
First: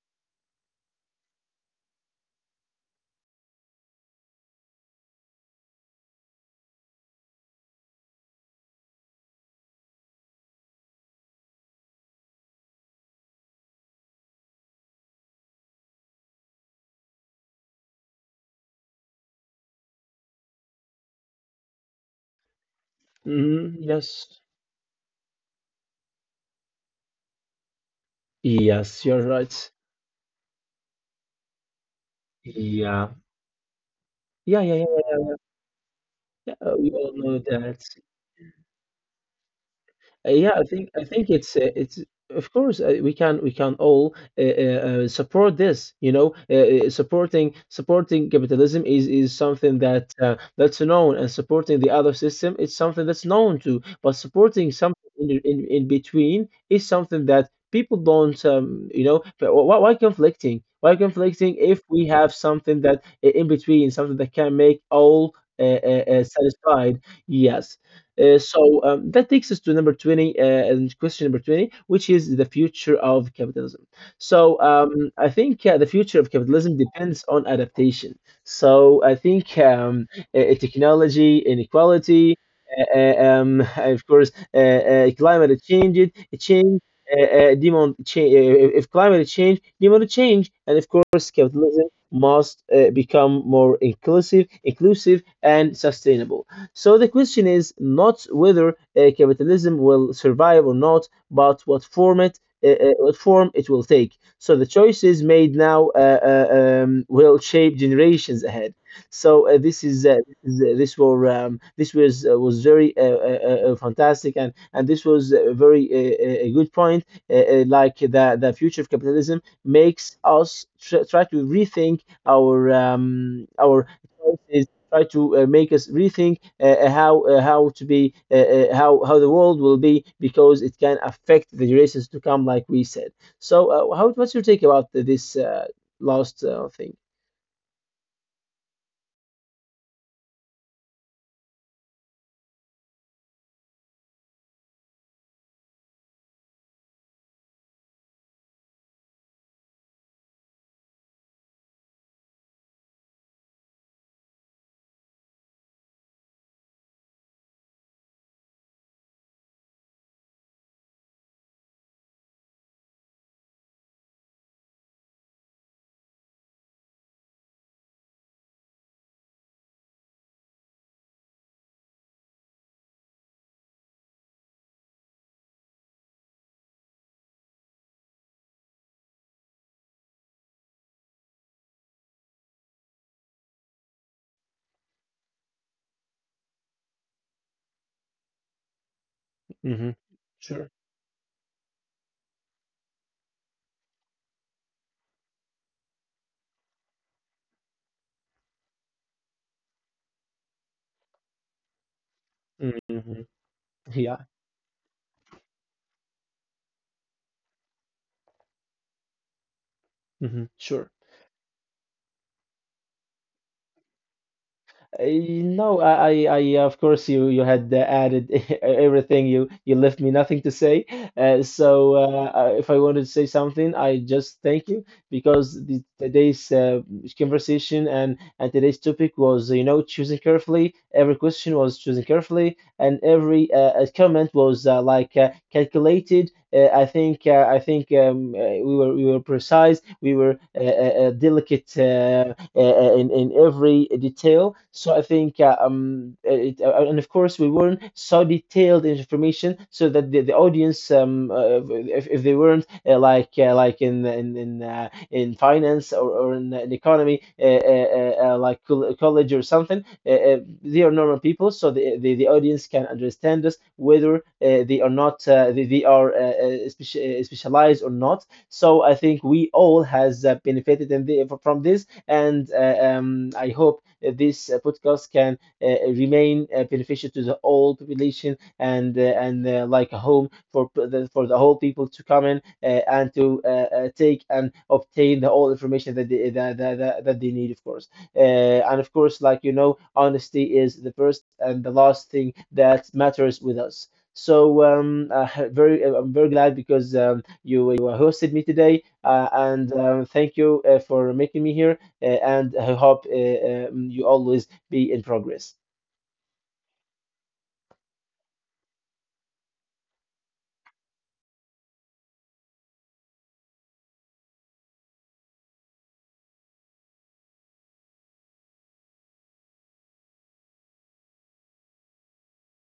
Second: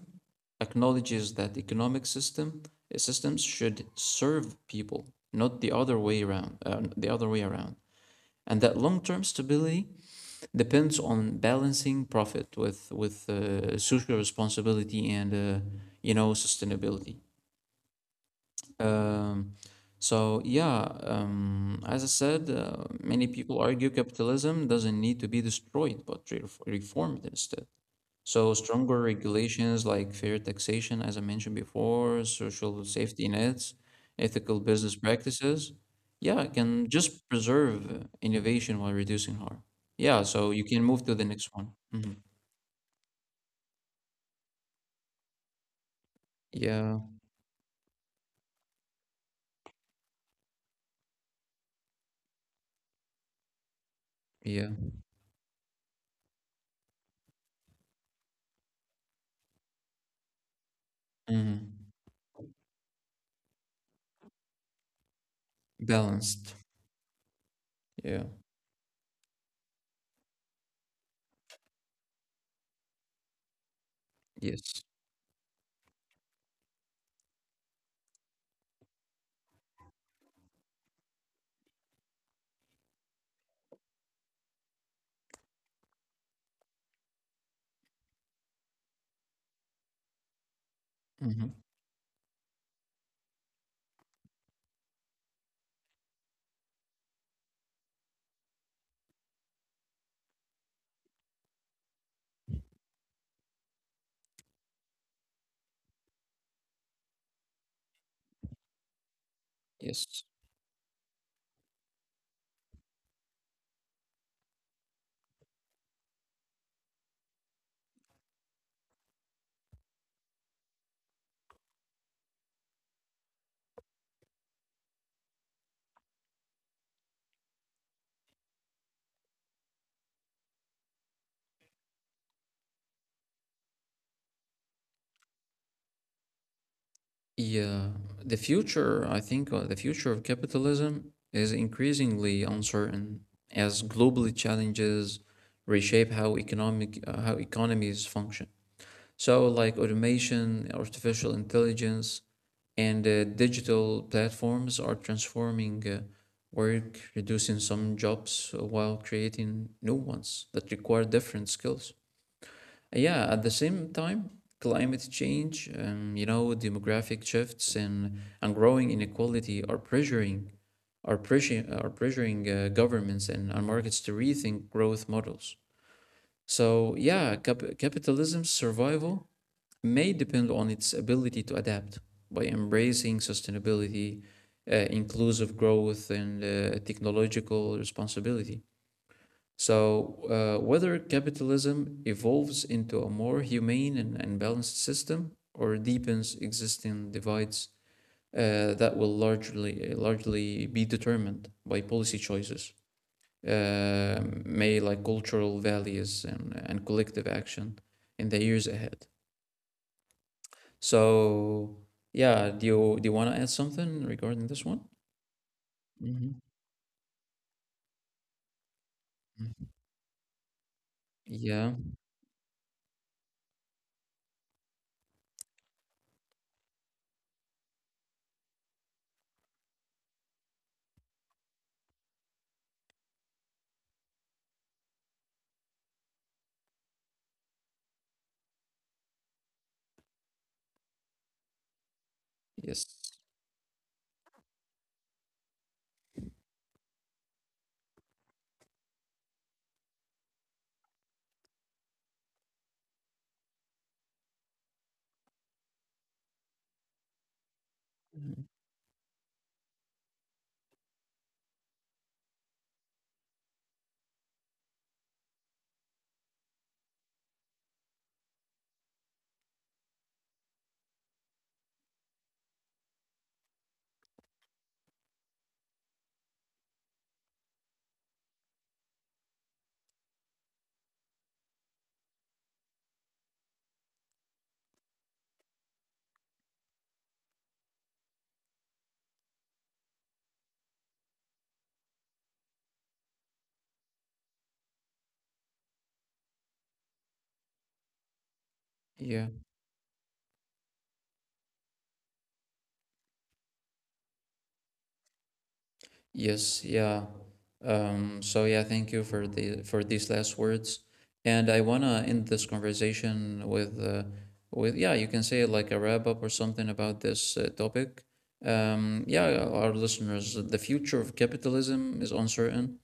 Speaker 1: acknowledges that economic system systems should serve people, not the other way around. The other way around, and that long-term stability depends on balancing profit with social responsibility and sustainability. Um, so yeah, as I said, many people
Speaker 2: Mm,
Speaker 1: argue
Speaker 2: yes.
Speaker 1: capitalism doesn't need to be destroyed but reformed instead. So stronger
Speaker 2: Yes, you're right.
Speaker 1: regulations like fair taxation, as I mentioned before, social
Speaker 2: Yeah.
Speaker 1: safety nets, ethical
Speaker 2: Yeah, yeah,
Speaker 1: business
Speaker 2: yeah.
Speaker 1: practices, yeah,
Speaker 2: Yeah,
Speaker 1: can
Speaker 2: we all
Speaker 1: just
Speaker 2: know that.
Speaker 1: preserve innovation while reducing harm. Yeah,
Speaker 2: Yeah,
Speaker 1: so
Speaker 2: I
Speaker 1: you can
Speaker 2: think I
Speaker 1: move to the
Speaker 2: think
Speaker 1: next one.
Speaker 2: it's
Speaker 1: Hmm.
Speaker 2: of course we can all support this. You know,
Speaker 1: Yeah,
Speaker 2: supporting capitalism is something that that's known, and supporting the other system is something that's known too. But
Speaker 1: yeah.
Speaker 2: supporting something in between is something that people don't you know but why conflicting? Why conflicting if
Speaker 1: Hmm.
Speaker 2: we have something in between, something that can make all
Speaker 1: Balanced.
Speaker 2: satisfied? Yes.
Speaker 1: Yeah.
Speaker 2: That takes us to number 20, and question number 20, which is the future of capitalism. So
Speaker 1: Yes.
Speaker 2: I think the future of capitalism depends on adaptation. So I think technology, inequality, of course, climate change, change, demand change. If climate change, demand change, and of course,
Speaker 1: Hmm.
Speaker 2: capitalism must become more inclusive, inclusive, and sustainable. So the question is not whether capitalism will survive or not, but what form it will take. So the choices made now will shape generations ahead. So this is
Speaker 1: Yes.
Speaker 2: th- this were this was very fantastic and this was a very a good point. Like the future of capitalism makes us try to rethink our choices try to make us rethink how to be how the world will be because it can affect the generations to come, like we said. So, how what's your take about this last thing?
Speaker 1: Yeah, the future, I think, the future of capitalism is increasingly uncertain as global challenges reshape how economies function. So, like automation, artificial intelligence, and digital platforms are transforming work, reducing some jobs while creating new ones that require different skills. Yeah, at the same time, climate change, demographic shifts and growing inequality are pressuring governments and markets to rethink growth models. So yeah, capitalism's survival may depend on its ability to adapt by embracing sustainability, inclusive growth, and technological responsibility.
Speaker 2: Hmm.
Speaker 1: So,
Speaker 2: Sure.
Speaker 1: whether capitalism evolves into a more humane and balanced system or deepens existing divides, that will largely be determined by policy choices,
Speaker 2: Hmm.
Speaker 1: uh,
Speaker 2: Yeah.
Speaker 1: may like cultural values and collective action in the years ahead.
Speaker 2: Hmm. Sure.
Speaker 1: So, yeah, do you want to add something regarding this one?
Speaker 2: Uh, No,
Speaker 1: Mhm.
Speaker 2: I, of course, you had added everything. You left me nothing to say. Uh,
Speaker 1: Yeah.
Speaker 2: so, uh, uh, if I wanted to say something, I just thank you because today's conversation and today's topic was, you know, choosing carefully. Every question was choosing carefully, and every comment was like calculated. I think we were precise. We were delicate.
Speaker 1: Yes.
Speaker 2: In every detail. So I think and of course we weren't so detailed in information so that the audience if they weren't like in finance or in economy
Speaker 1: Mhm.
Speaker 2: like college or something they are normal people so the audience can understand us whether they are not they are specialized or not so I think we all has benefited in from this and I hope this podcast can remain beneficial to the whole population and like a home for the whole people to come in and to take and obtain the all information that that they need, of course. Uh, and of course, like you know, honesty is the first and the last thing that matters with us. So very, I'm very glad because you you hosted me today,
Speaker 1: Yeah.
Speaker 2: and thank you for making me here and I hope you always be in progress.
Speaker 1: Yes, yeah. So yeah, thank you for the for these last words. And I wanna end this conversation with yeah, you can say like a wrap up or something about this topic. Yeah, our listeners, the future of capitalism is uncertain.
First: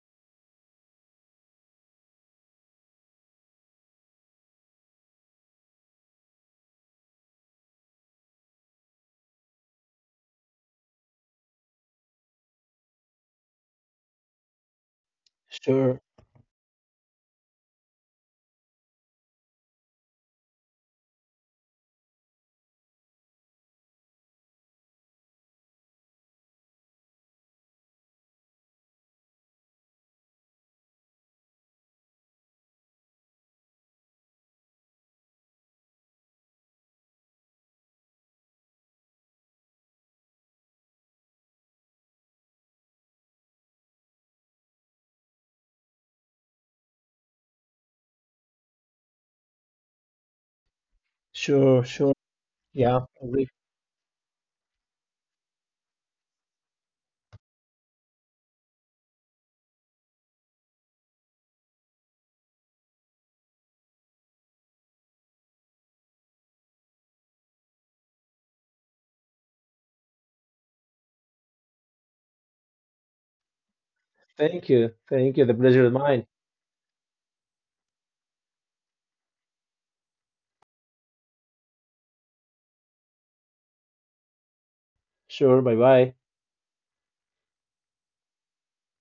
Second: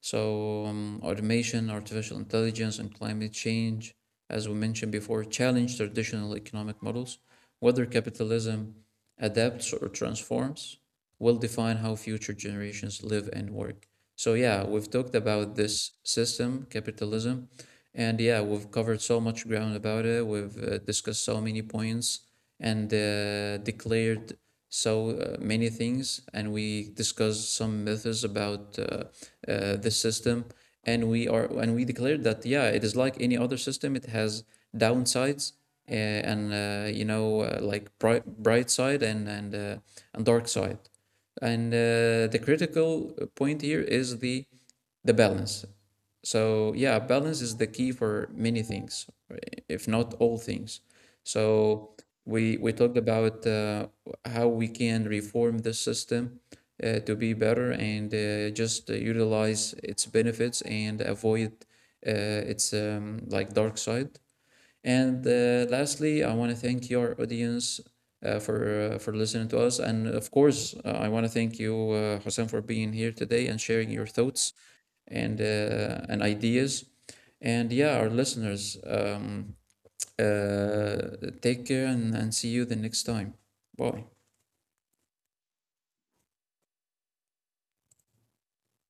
Speaker 1: So automation, artificial intelligence, and climate change, as we mentioned before, challenge traditional economic models. Whether capitalism adapts or transforms, will define how future generations live and work. So, yeah, we've talked about this
Speaker 2: Sure,
Speaker 1: system, capitalism, and yeah, we've covered so much ground about it. We've discussed so many points and declared so many things, and we discussed some myths about this system. And we declared that yeah, it is like any other system. It has downsides and like bright side and and dark side. And the critical point here is the balance. So yeah, balance is the key for many things, if not all things.
Speaker 2: sure,
Speaker 1: So
Speaker 2: sure.
Speaker 1: we
Speaker 2: Yeah,
Speaker 1: talked
Speaker 2: agree.
Speaker 1: about how we can reform the system to be better and just utilize its benefits and avoid its like dark side. And lastly, I want to thank your audience for listening to us, and of course, I want to thank you, Hussein, for being here today and sharing your thoughts
Speaker 2: Thank you. Thank you. The pleasure is mine.
Speaker 1: and ideas. And yeah, our listeners, take care and see you the next time. Bye.
Speaker 2: Sure. Bye bye.